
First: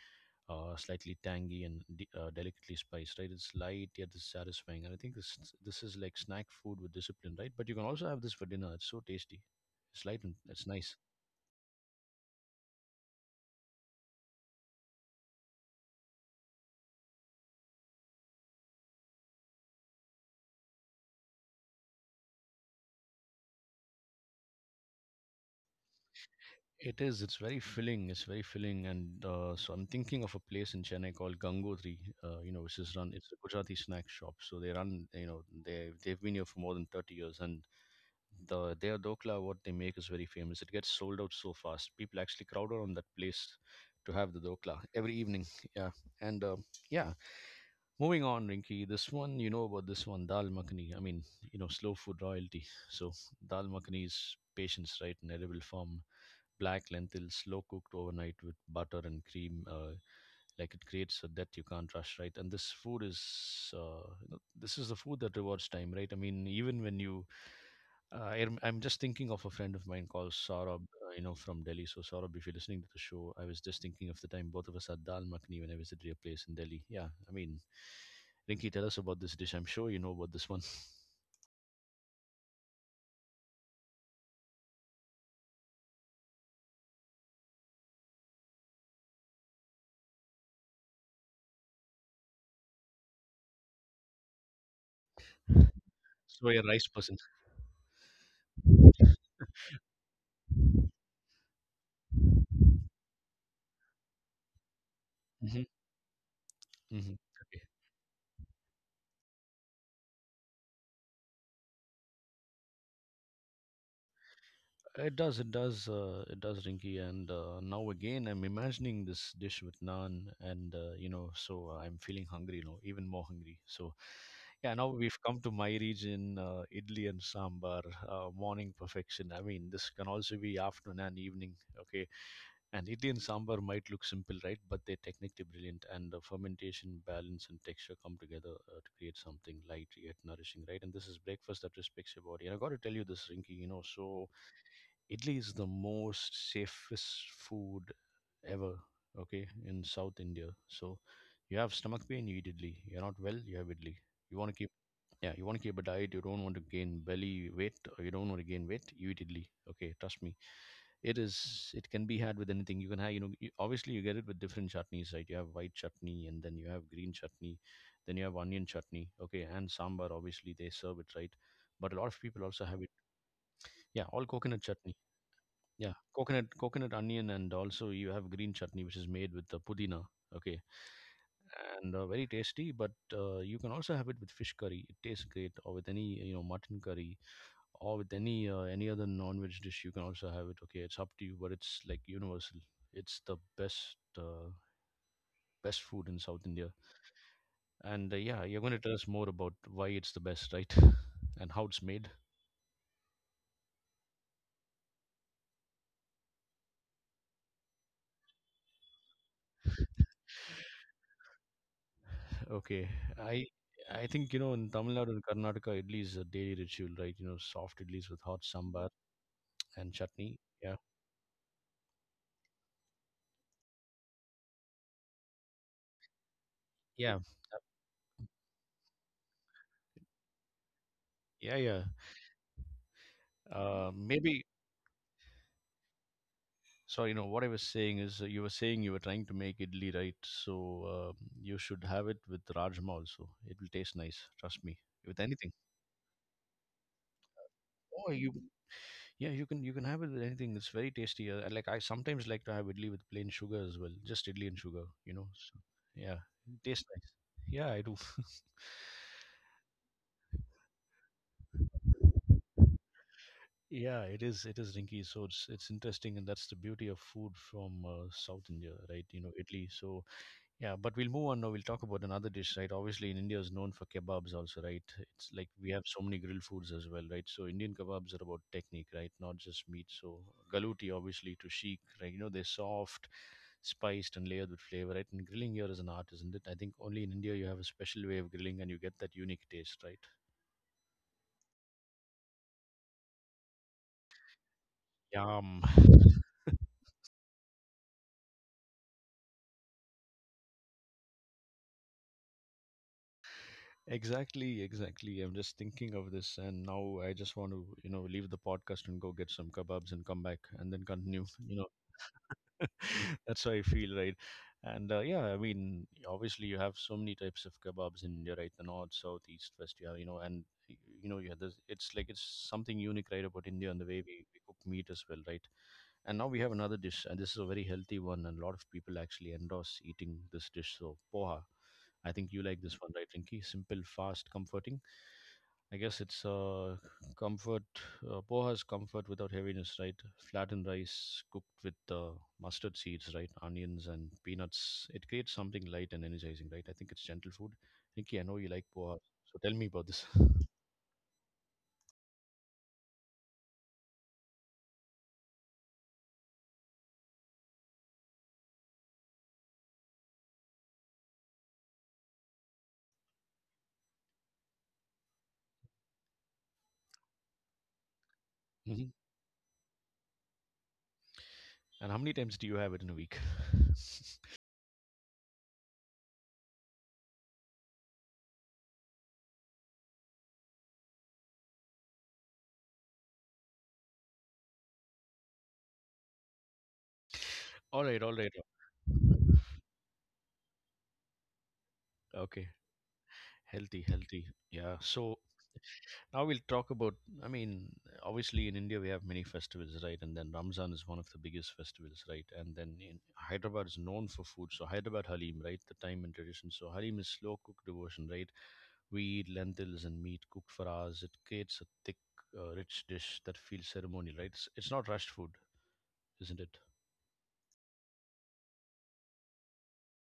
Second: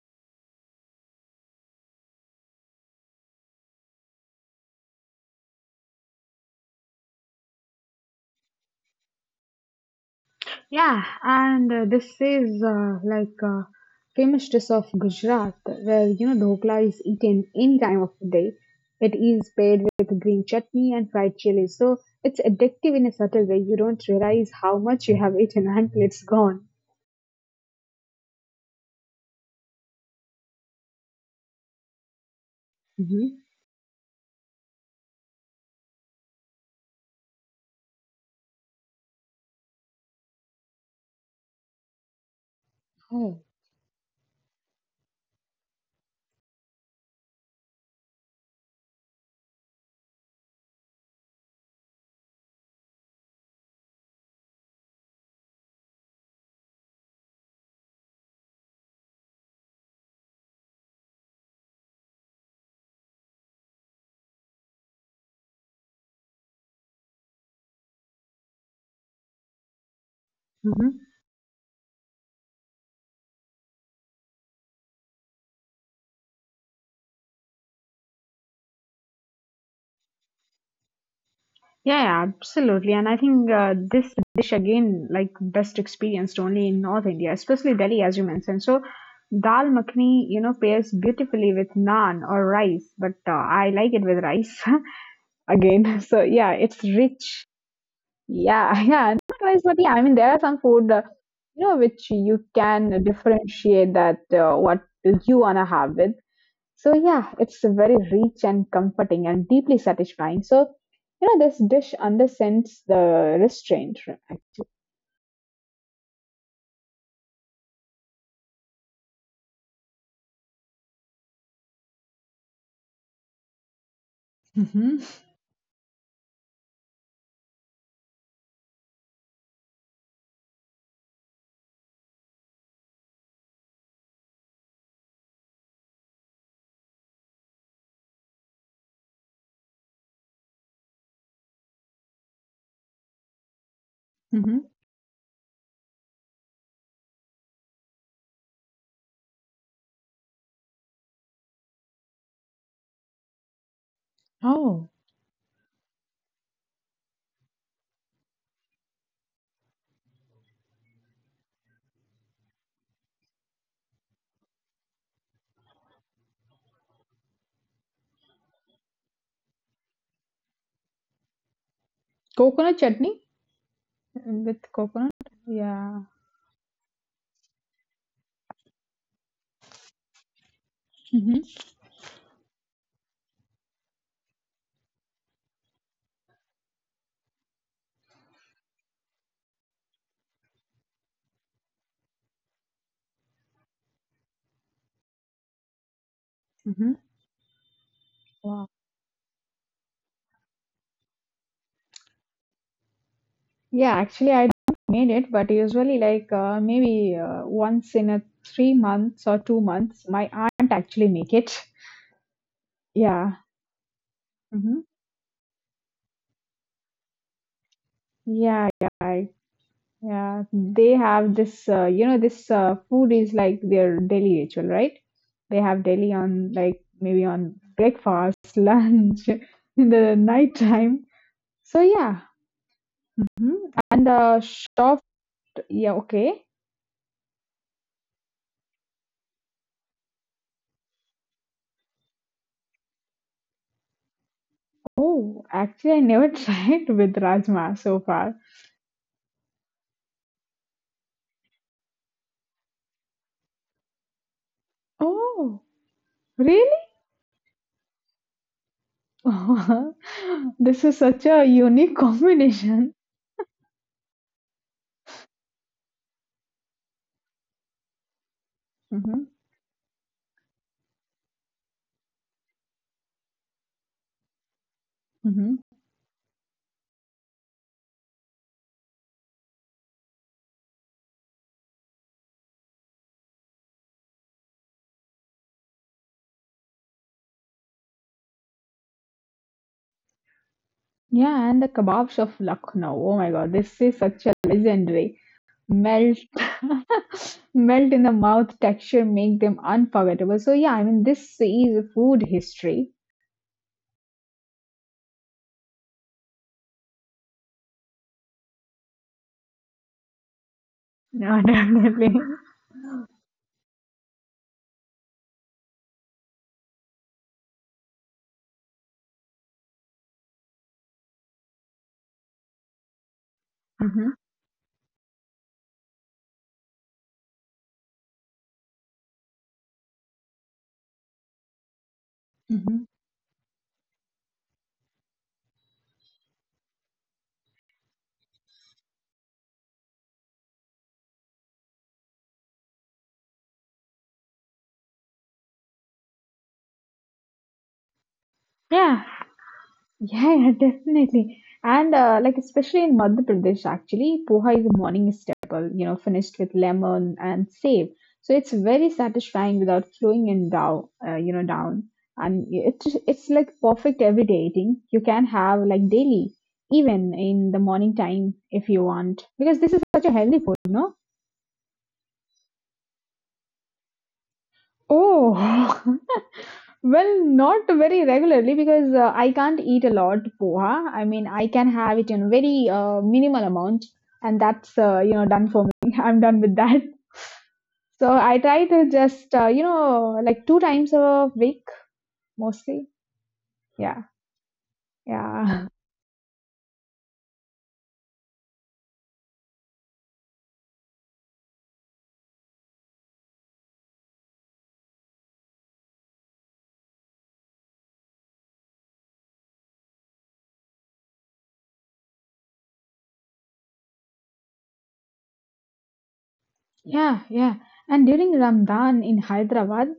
[SPEAKER 1] slightly tangy and delicately spiced, right? It's light yet it's satisfying, and I think this is like snack food with discipline, right? But you can also have this for dinner. It's so tasty. It's light and it's nice.
[SPEAKER 2] Yeah, and this is like famous dish of Gujarat, where dhokla is eaten any time of the day. It is paired with green chutney and fried chili, so it's addictive in a subtle way. You don't realize how much you have eaten until it's gone.
[SPEAKER 1] It is. It's very filling. It's very filling, and so I'm thinking of a place in Chennai called Gangotri. You know, which is run. It's a
[SPEAKER 2] hmm.
[SPEAKER 1] Gujarati snack shop. So they run. You know, they've been here for more than 30 years, and their dokla what they make is very famous. It gets sold out so fast. People actually crowd around that place
[SPEAKER 2] Oh.
[SPEAKER 1] to have the dokla every evening. Yeah, and yeah. Moving on, Rinky. This one you know about, this one dal makhani. I mean, you know, slow food royalty. So dal makhani is patience, right? In edible form, black lentils, slow cooked overnight with butter and cream. Like it creates a debt you can't rush, right? And this food is, this is the food that rewards time, right? I mean, even when you I'm just thinking of a friend of mine called Saurabh,
[SPEAKER 2] Mhm.
[SPEAKER 1] from Delhi. So Saurabh, if you're listening to the show, I was just thinking of the time both of us had dal makhni when I visited your place in Delhi. Yeah, I mean, Rinki, tell us about this dish. I'm sure you know about this one.
[SPEAKER 2] Yeah, yeah, absolutely. And I think this dish again, like best experienced only in North India, especially Delhi, as you mentioned. So dal makhani, pairs beautifully with naan or rice, but I like it with rice again. So
[SPEAKER 1] So
[SPEAKER 2] yeah,
[SPEAKER 1] you're a rice
[SPEAKER 2] it's
[SPEAKER 1] person.
[SPEAKER 2] rich. Yeah, yeah, not rice, but yeah, I mean, there are some food, which you can differentiate that what you
[SPEAKER 1] Hmm.
[SPEAKER 2] wanna have with. So
[SPEAKER 1] Hmm.
[SPEAKER 2] yeah, it's very rich and comforting and deeply satisfying. So this dish understands the restraint actually.
[SPEAKER 1] It does, it does, it does, Rinky. And now again, I'm imagining this dish with naan, and I'm feeling hungry now, even more hungry. So yeah, now
[SPEAKER 2] Mm-hmm.
[SPEAKER 1] we've come to my region, idli and sambar, morning perfection. I mean, this can also be afternoon and evening, okay? And idli and sambar might look simple, right? But they're technically brilliant, and the fermentation, balance, and texture come together to create something light yet nourishing, right? And this is breakfast that respects your body. And I got to tell you this, Rinky, you know. So
[SPEAKER 2] Mm-hmm.
[SPEAKER 1] idli is the most safest food ever, okay, in South India. So you have stomach pain, you eat idli. You're not well, you have idli. You want to keep,
[SPEAKER 2] Oh,
[SPEAKER 1] yeah, you want to keep a diet. You don't want to gain belly weight, or you don't want to gain weight. You eat idli, okay? Trust me, it is. It can be had with anything. You can have, you know, you, obviously you get it with different chutneys, right? You have white chutney, and then you have green chutney, then you have onion chutney, okay, and sambar. Obviously they serve it, right? But a lot of people also have
[SPEAKER 2] coconut
[SPEAKER 1] it.
[SPEAKER 2] chutney
[SPEAKER 1] Yeah, all coconut
[SPEAKER 2] with
[SPEAKER 1] chutney.
[SPEAKER 2] coconut.
[SPEAKER 1] Yeah,
[SPEAKER 2] Yeah.
[SPEAKER 1] coconut, coconut onion, and also you have green chutney, which is made with the pudina. Okay,
[SPEAKER 2] Mm-hmm.
[SPEAKER 1] and very tasty. But you can also have it with fish curry. It tastes great, or with any, you know, mutton curry, or with any other non-veg dish. You can also have it. Okay, it's up to you, but it's like universal. It's the best uh, best food in South India.
[SPEAKER 2] Mm-hmm.
[SPEAKER 1] And yeah, you're going to
[SPEAKER 2] Wow.
[SPEAKER 1] tell us more about why it's the best, right? And how it's made.
[SPEAKER 2] Yeah, actually, I don't made it, but usually, like maybe once in a 3 months or 2 months, my aunt actually make it.
[SPEAKER 1] Okay, I
[SPEAKER 2] Yeah.
[SPEAKER 1] I think you know in Tamil
[SPEAKER 2] Mm-hmm.
[SPEAKER 1] Nadu and Karnataka, idli is a daily ritual, right? You know, soft idlis with hot
[SPEAKER 2] Yeah.
[SPEAKER 1] sambar
[SPEAKER 2] Yeah.
[SPEAKER 1] and chutney.
[SPEAKER 2] Yeah,
[SPEAKER 1] Yeah,
[SPEAKER 2] they have this food is like their daily ritual, right? They have daily on like
[SPEAKER 1] yeah,
[SPEAKER 2] maybe on breakfast, lunch, in the night time.
[SPEAKER 1] yeah, yeah.
[SPEAKER 2] So yeah, mhm. and
[SPEAKER 1] Maybe.
[SPEAKER 2] uh, soft, yeah, okay.
[SPEAKER 1] So you know what I was saying is, you were saying you were trying to make idli, right? So uh, you should have it with rajma also. It will taste nice. Trust me. With anything.
[SPEAKER 2] Oh, actually, I never tried with rajma
[SPEAKER 1] Oh,
[SPEAKER 2] so
[SPEAKER 1] you.
[SPEAKER 2] far.
[SPEAKER 1] Yeah, you can, you can have it with anything. It's very tasty. Like I sometimes like to have idli with plain sugar as well, just idli and sugar. You know, so
[SPEAKER 2] Oh,
[SPEAKER 1] yeah, it tastes
[SPEAKER 2] really?
[SPEAKER 1] nice. Yeah, I do.
[SPEAKER 2] This is such a unique combination.
[SPEAKER 1] Yeah, it is. It is, Rinki. So it's interesting, and that's the beauty of food from South India, right? You know,
[SPEAKER 2] hmm.
[SPEAKER 1] Italy. So yeah, but we'll move on now. We'll talk about another dish, right? Obviously, in India is known for kebabs also, right? It's like
[SPEAKER 2] hmm.
[SPEAKER 1] we have so many grilled foods as well, right? So Indian kebabs are about technique, right? Not just meat. So galuti, obviously, to sheik, right? You know, they're soft, spiced, and layered with flavor, right? And grilling here is an art, isn't it? I think only in India you have a special way of grilling and you get that unique taste, right?
[SPEAKER 2] Yeah, and the kebabs of Lucknow. Oh my God, this is such a legendary.
[SPEAKER 1] Yum.
[SPEAKER 2] Melt melt in the mouth texture make them unforgettable. So yeah, I mean this is food history.
[SPEAKER 1] Exactly, exactly. I'm just thinking of this, and now I just want to, you know, leave the podcast and go get some kebabs and come back and then continue,
[SPEAKER 2] Yeah,
[SPEAKER 1] you know.
[SPEAKER 2] definitely.
[SPEAKER 1] That's how I feel, right? And yeah, I mean, obviously you have so many types of kebabs in India, right? The north, south, east, west. Yeah, you know, and y- you know, yeah, there's, it's like it's something unique, right, about India and the way
[SPEAKER 2] hmm.
[SPEAKER 1] we cook meat as well, right? And now we have another dish, and this is a very healthy one, and a lot of people actually endorse eating this dish. So poha, I think you like this
[SPEAKER 2] hmm.
[SPEAKER 1] one, right, Rinky? Simple, fast, comforting. I guess Comfort, poha is comfort without heaviness, right? Flattened rice cooked with mustard seeds, right? Onions and peanuts. It creates something light and energizing, right? I think it's gentle food. Nikki, I know you like poha,
[SPEAKER 2] Yeah,
[SPEAKER 1] so tell me about this.
[SPEAKER 2] yeah, yeah, definitely. And like especially in Madhya Pradesh, actually, poha is a morning staple, finished with lemon and save. So it's very satisfying without slowing in down. And it's like perfect everyday eating. You can have like daily, even in the morning time if
[SPEAKER 1] Hmm.
[SPEAKER 2] you want, because this is such a healthy food, no?
[SPEAKER 1] And how many times do you have it in a week?
[SPEAKER 2] Oh, Well, not very regularly because I can't eat a lot poha. I mean, I can have it in very minimal amount, and that's done for me. I'm done with that.
[SPEAKER 1] All right, all
[SPEAKER 2] So
[SPEAKER 1] right.
[SPEAKER 2] I try to just like 2 times a week
[SPEAKER 1] Okay,
[SPEAKER 2] mostly.
[SPEAKER 1] healthy,
[SPEAKER 2] Yeah,
[SPEAKER 1] healthy. Yeah. So
[SPEAKER 2] yeah,
[SPEAKER 1] now we'll talk about. I mean, obviously in India we have many festivals, right? And then Ramzan is one of the biggest festivals, right? And then in Hyderabad is known for food, so Hyderabad Halim, right? The time and tradition. So Halim is slow cooked devotion, right? We eat lentils and meat cooked for hours. It creates a thick, rich dish that feels ceremonial, right? It's not rushed food, isn't it?
[SPEAKER 2] yeah. And during Ramadan in Hyderabad,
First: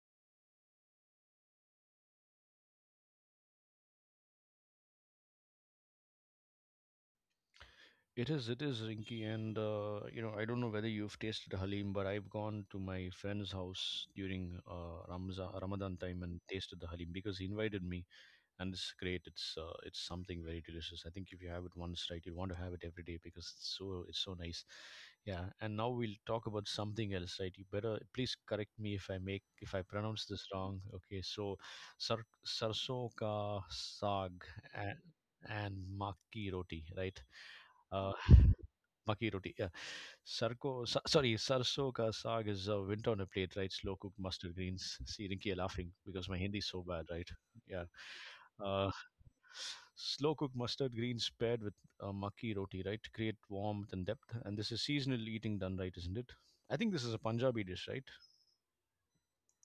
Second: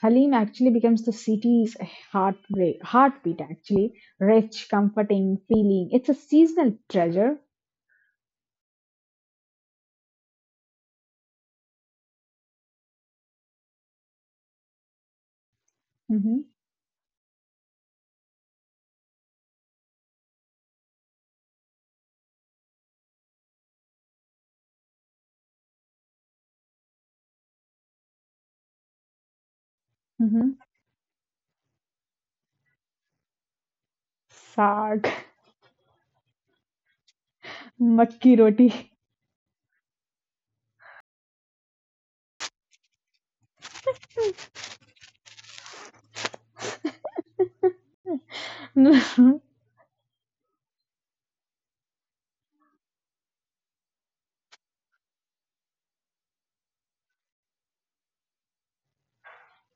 [SPEAKER 2] Halim actually becomes the city's heartbeat actually. Rich, comforting feeling. It's a seasonal treasure.
[SPEAKER 1] It is, Rinky. And you know, I don't know whether you've tasted Halim, but I've gone to my friend's house during Ramzan, Ramadan time and
[SPEAKER 2] Hmm
[SPEAKER 1] tasted the Halim because he invited me, and it's great. It's something very delicious. I think if you have it once, right, you want to have it every day because it's so, it's so nice. Yeah, and now we'll talk about something else, right? You better please correct me if I make if I pronounce this
[SPEAKER 2] hmm
[SPEAKER 1] wrong. Okay, so sar sarso ka saag and
[SPEAKER 2] Saag,
[SPEAKER 1] and makki roti, right? Uh,
[SPEAKER 2] makki roti.
[SPEAKER 1] Maki roti, yeah. Sorry, sarso ka saag is winter on a plate, right? Slow cooked mustard greens. See, Rinki, you're laughing because my Hindi is so bad, right? Yeah. Uh, Slow cooked mustard greens paired with makki roti, right, create warmth and depth. And this is seasonal eating done right, isn't it? I think this is a Punjabi dish, right?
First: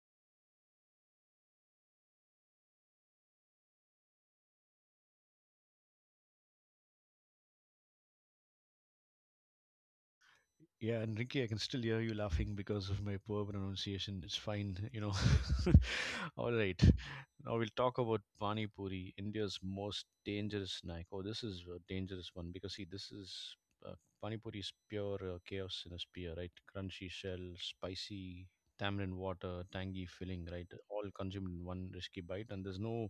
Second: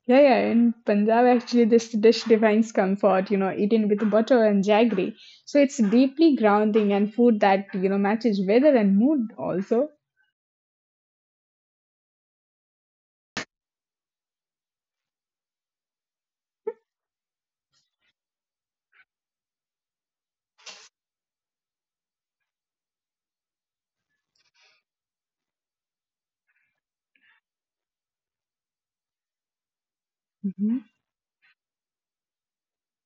[SPEAKER 2] Yeah, yeah. In Punjab, actually, this dish defines comfort, you know, eaten with butter and jaggery. So it's deeply grounding and food that, you know, matches weather and mood also.
[SPEAKER 1] Yeah, and Ricky, I can still hear you laughing because of my poor pronunciation. It's fine, you know. All right. Now we'll talk about Pani Puri, India's most dangerous snack. Oh, this is a dangerous one because, see, this is uh, Pani Puri is pure chaos in a spear, right? Crunchy shell, spicy tamarind water, tangy filling, right?
[SPEAKER 2] Hmm
[SPEAKER 1] All consumed in one risky bite, and there's no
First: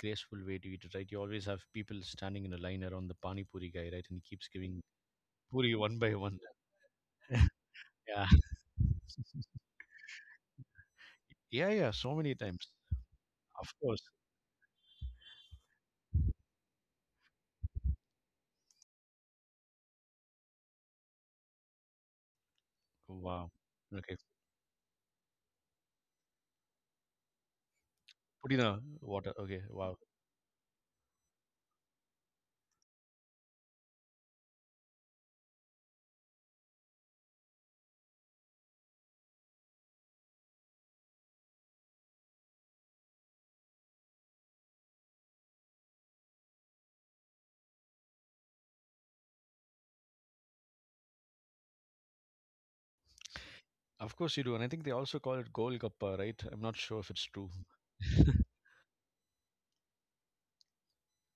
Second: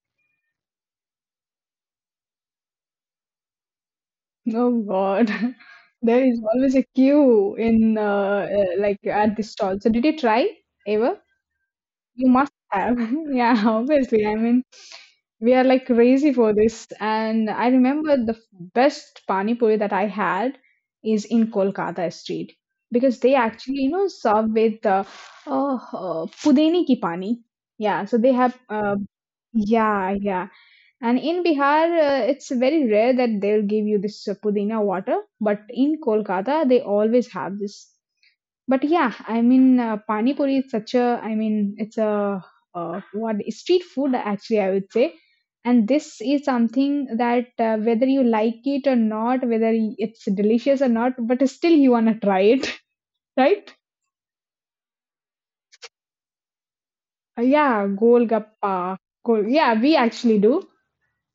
[SPEAKER 1] graceful way to eat it, right? You always have people standing in a line around the Pani Puri guy, right? And he keeps giving
[SPEAKER 2] Oh, God.
[SPEAKER 1] Puri one by
[SPEAKER 2] There
[SPEAKER 1] one.
[SPEAKER 2] is always a queue
[SPEAKER 1] Yeah.
[SPEAKER 2] like, at the stall. So did you try ever?
[SPEAKER 1] Yeah, yeah, so
[SPEAKER 2] You
[SPEAKER 1] many
[SPEAKER 2] must
[SPEAKER 1] times.
[SPEAKER 2] have. Yeah,
[SPEAKER 1] Of course.
[SPEAKER 2] obviously. I mean, we are like crazy for this. And I remember the best pani puri that I had is in Kolkata street because they
[SPEAKER 1] Wow.
[SPEAKER 2] actually, you know,
[SPEAKER 1] Okay.
[SPEAKER 2] serve with pudeni ki pani. Yeah, so they
[SPEAKER 1] Put
[SPEAKER 2] have,
[SPEAKER 1] in a water. Okay. Wow.
[SPEAKER 2] yeah, yeah. And in Bihar, it's very rare that they'll give you this pudina water, but in Kolkata, they always have this. But yeah, I mean, pani puri is such a, I mean, it's a what street food actually, I would say. And this is something that whether you like it or not, whether it's delicious or not, but still you wanna try it, right?
[SPEAKER 1] Of course you do. And I think they also call it Gol Gappa, right? I'm not sure if it's true.
[SPEAKER 2] Yeah, golgappa, gol. Yeah, we actually do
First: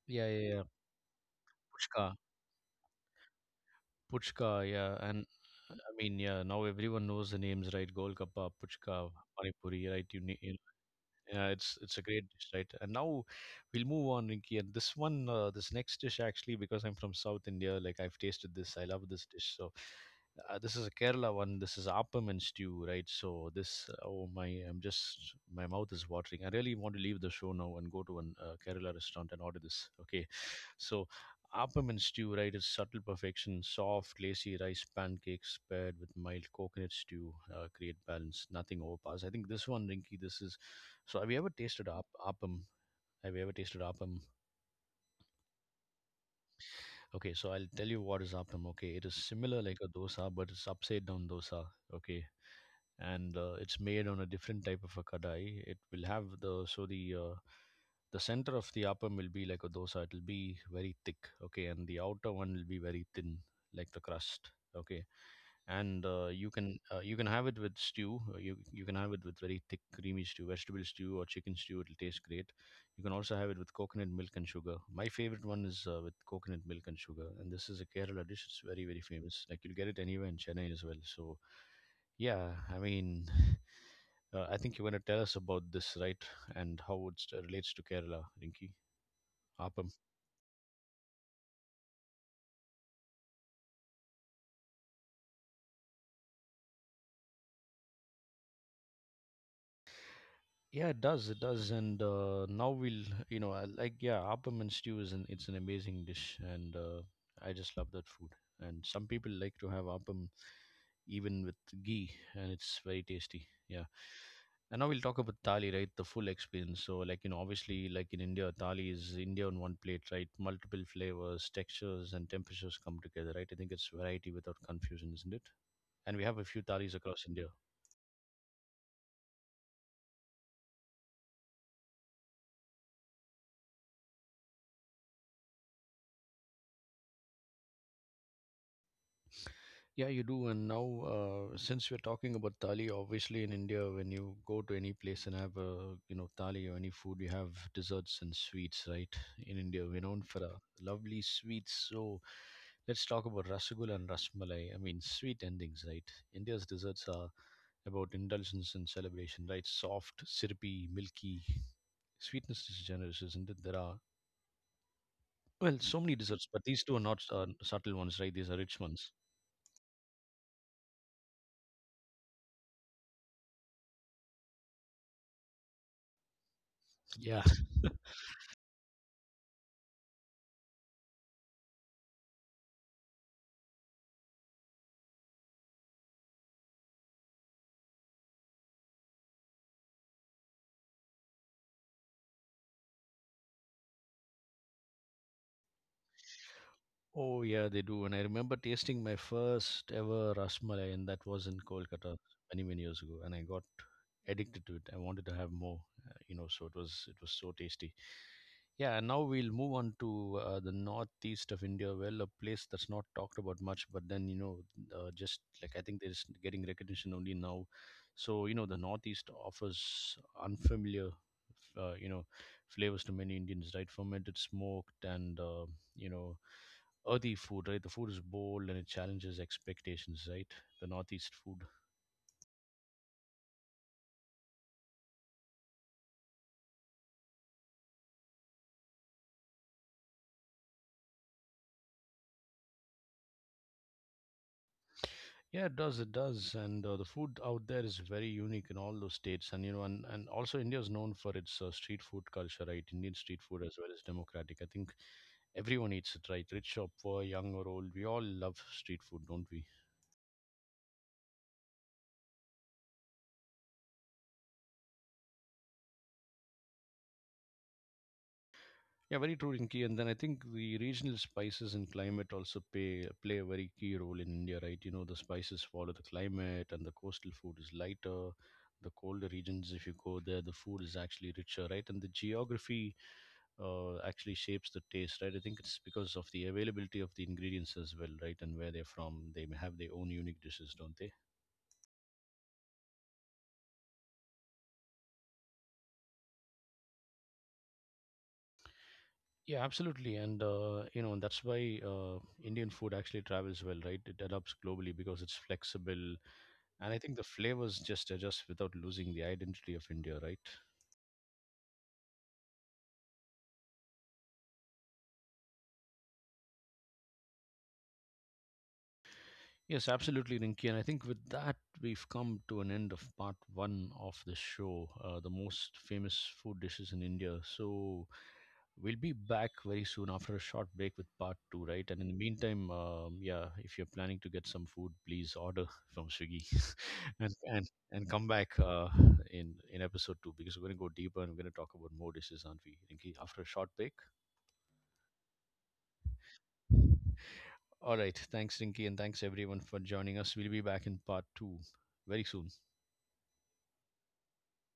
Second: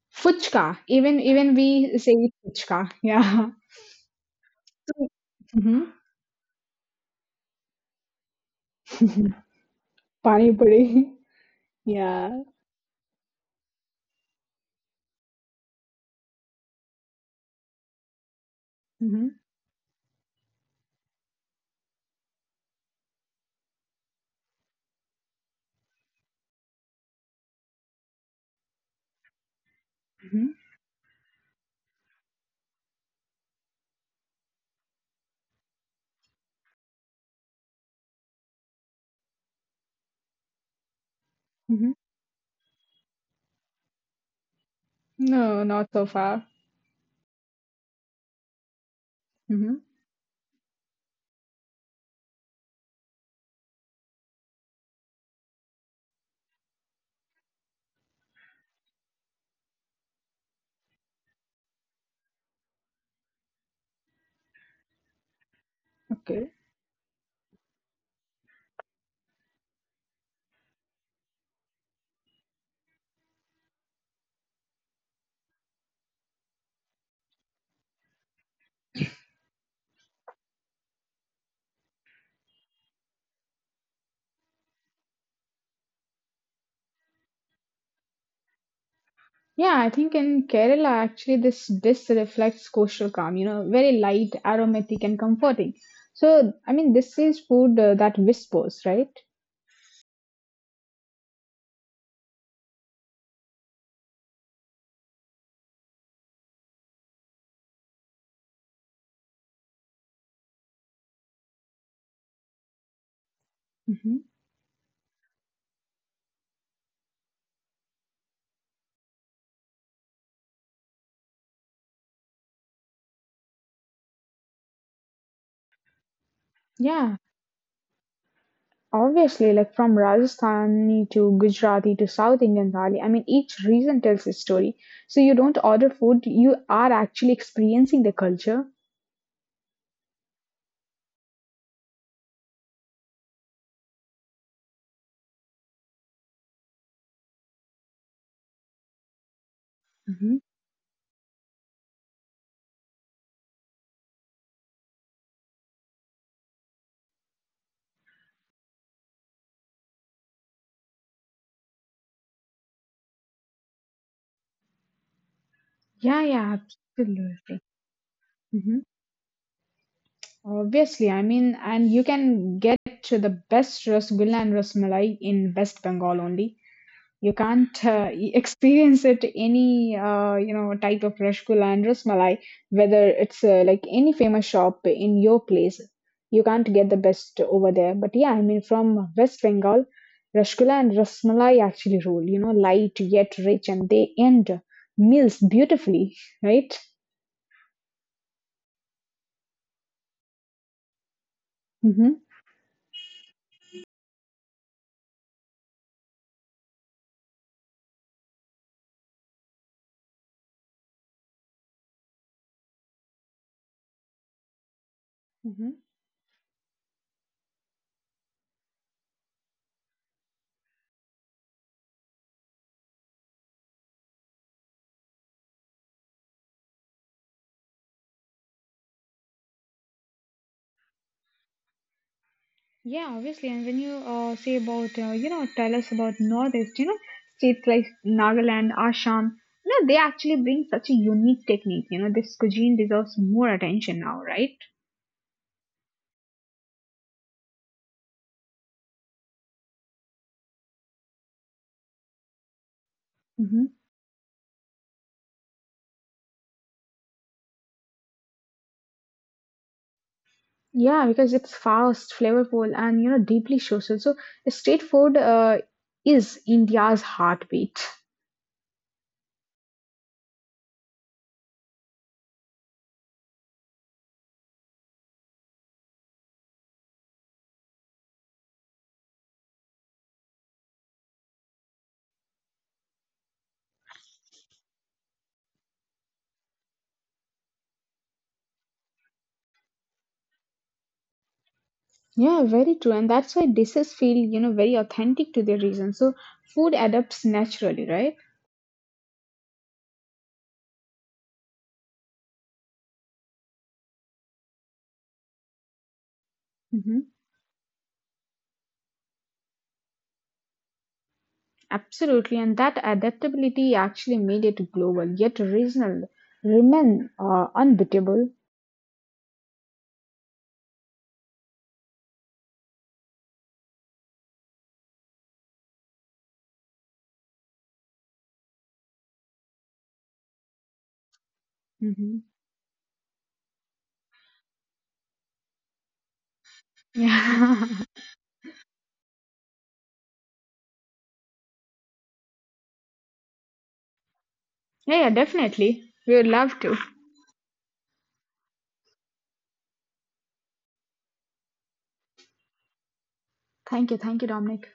[SPEAKER 1] Yeah, yeah, yeah.
[SPEAKER 2] fuchka. Even we
[SPEAKER 1] Puchka.
[SPEAKER 2] say fuchka. Yeah.
[SPEAKER 1] Puchka, yeah.
[SPEAKER 2] So,
[SPEAKER 1] And I
[SPEAKER 2] mhm.
[SPEAKER 1] mean, yeah, now everyone knows the names, right? Gol Gappa, Puchka, Panipuri, right?
[SPEAKER 2] Pani
[SPEAKER 1] You.
[SPEAKER 2] puri.
[SPEAKER 1] Yeah, it's a great
[SPEAKER 2] Yeah.
[SPEAKER 1] dish, right? And now we'll move on, Rinky. And this one, this next dish, actually, because I'm from South India, like I've tasted this, I love this
[SPEAKER 2] hmm
[SPEAKER 1] dish. So this is a Kerala one. This is appam and stew, right? So this, oh my, I'm just my mouth is watering. I really want to leave the show now and go to an Kerala restaurant and order this. Okay,
[SPEAKER 2] hmm
[SPEAKER 1] so appam and stew, right, is subtle perfection. Soft, lacy rice pancakes paired with mild coconut stew create balance. Nothing overpowers. I think this one, Rinky, this is. So, have you ever tasted
[SPEAKER 2] hmm
[SPEAKER 1] appam? Have you ever tasted appam?
[SPEAKER 2] No, not so far.
[SPEAKER 1] Okay, so I'll tell you what is appam. Okay, it is similar like
[SPEAKER 2] Hmm
[SPEAKER 1] a dosa, but it's upside down dosa. Okay, and it's made on a different type of a kadai. It will have the so the center of the upper will be like a dosa. It'll be very thick, okay, and the outer one will be very thin, like the crust, okay. And
[SPEAKER 2] Okay.
[SPEAKER 1] you can have it with stew. You can have it with very thick creamy stew, vegetable stew or chicken stew. It'll taste great. You can also have it with coconut milk and sugar. My favorite one is with coconut milk and sugar, and this is a Kerala dish. It's very very famous. Like you'll get it anywhere in Chennai as well. So yeah, I mean, I think you want to tell us about this, right? And how it relates to Kerala, Rinki.
[SPEAKER 2] Yeah,
[SPEAKER 1] Appam.
[SPEAKER 2] I think in Kerala, actually, this dish reflects coastal calm, you know, very light, aromatic, and comforting. So, I mean, this is food that whispers, right?
[SPEAKER 1] Yeah, it does. It does. And now we'll, Appam stew it's an amazing dish. And I just love that food. And some people like to have Appam even with ghee, and it's very tasty. Yeah.
[SPEAKER 2] hmm
[SPEAKER 1] And now we'll talk about thali, right? The full experience. So, like, you know, obviously, like in India, thali is India on one plate, right? Multiple flavors, textures, and temperatures come together, right? I think it's variety without confusion, isn't it? And we have a few thalis
[SPEAKER 2] Yeah,
[SPEAKER 1] across India.
[SPEAKER 2] obviously, like from Rajasthani to Gujarati to South Indian thali, I mean, each region tells its story. So, you don't order food, you are actually experiencing the culture.
[SPEAKER 1] Yeah, you do. And now, since we're talking about thali, obviously in India, when you go to any place and have a you know thali or any food, you have desserts and sweets, right? In India, we're known
[SPEAKER 2] Hmm
[SPEAKER 1] for our lovely sweets. So let's talk about rasgulla and rasmalai. I mean, sweet endings, right? India's desserts are about indulgence and celebration, right? Soft, syrupy, milky. Sweetness is generous, isn't it? There are well, so many
[SPEAKER 2] Yeah,
[SPEAKER 1] desserts,
[SPEAKER 2] yeah,
[SPEAKER 1] but these two are not
[SPEAKER 2] absolutely.
[SPEAKER 1] subtle ones, right? These are rich
[SPEAKER 2] Mhm.
[SPEAKER 1] ones.
[SPEAKER 2] Obviously, I mean, and you can get to the best Rasgulla and Rasmalai in West Bengal only. You
[SPEAKER 1] Yeah.
[SPEAKER 2] can't e- experience it any you know type of Rasgulla and Rasmalai, whether it's like any famous shop in your place. You can't get the best over there. But yeah, I mean, from West Bengal, Rasgulla and Rasmalai actually rule. You know, light yet rich, and they end meals beautifully, right?
[SPEAKER 1] Oh yeah, they do. And I remember tasting my first ever rasmalai, and that was in Kolkata
[SPEAKER 2] Mm-hmm.
[SPEAKER 1] many many years ago. And I got addicted to it. I wanted to have more. So it was so tasty. Yeah, and now we'll move on to the northeast of India. Well, a place that's not talked about much, but then you know, just like I think they're just getting recognition only now. So you know, the northeast offers unfamiliar, uh, you know, flavors to many Indians, right? Fermented, smoked, and you know earthy food, right? The food is bold and it challenges expectations, right? The Northeast food.
[SPEAKER 2] Yeah, obviously. And when you say about, you know, tell us about Northeast, you know, states like Nagaland, Assam, you know, they actually bring such a unique technique. You know, this cuisine deserves more attention now, right?
[SPEAKER 1] Yeah, it does. It does. And The food out there is very unique in all those states. And, you know, and also India is known for its street food culture, right? Indian street food
[SPEAKER 2] hmm
[SPEAKER 1] as well as democratic. I think everyone eats it, right? Rich or poor, young or old. We all love street food, don't we?
[SPEAKER 2] Yeah, because it's fast, flavorful, and you know deeply social. So street food is India's heartbeat.
[SPEAKER 1] Yeah, very true, Rinki. And then I think the regional spices and climate also play a very key role in India, right? You know, the spices follow the climate, and the coastal food is lighter. The colder regions, if you go there, the food is actually richer, right? And the geography actually shapes the taste, right? I think it's because of the availability of the ingredients as well, right? And where they're from, they may have their own unique dishes, don't they?
[SPEAKER 2] Yeah, very true, and that's why dishes feel you know very authentic to their region. So food adapts naturally, right?
[SPEAKER 1] Yeah, absolutely, and that's why Indian food actually travels well, right? It adapts globally because it's flexible, and I
[SPEAKER 2] Mhm.
[SPEAKER 1] think the flavors just adjust without losing the identity of India, right?
[SPEAKER 2] Absolutely, and that adaptability actually made it global yet regional, remain unbeatable.
[SPEAKER 1] Yes, absolutely, Rinki. And I think with that, we've come to an end of part 1 of the show, the most famous food dishes in India. So we'll be back very soon after a short break with part 2, right? And in the
[SPEAKER 2] Mhm.
[SPEAKER 1] meantime, yeah, if you're planning to get some food, please order from Swiggy and,
[SPEAKER 2] Yeah.
[SPEAKER 1] and, and come back in episode 2 because we're going to go deeper and we're going to talk about more dishes, aren't we, Rinki? After a short break,
[SPEAKER 2] Yeah, yeah, definitely. We would love to.
[SPEAKER 1] all right. Thanks, Rinky, and thanks everyone for joining us. We'll be back in part 2 very soon.
[SPEAKER 2] Thank you, Dominic.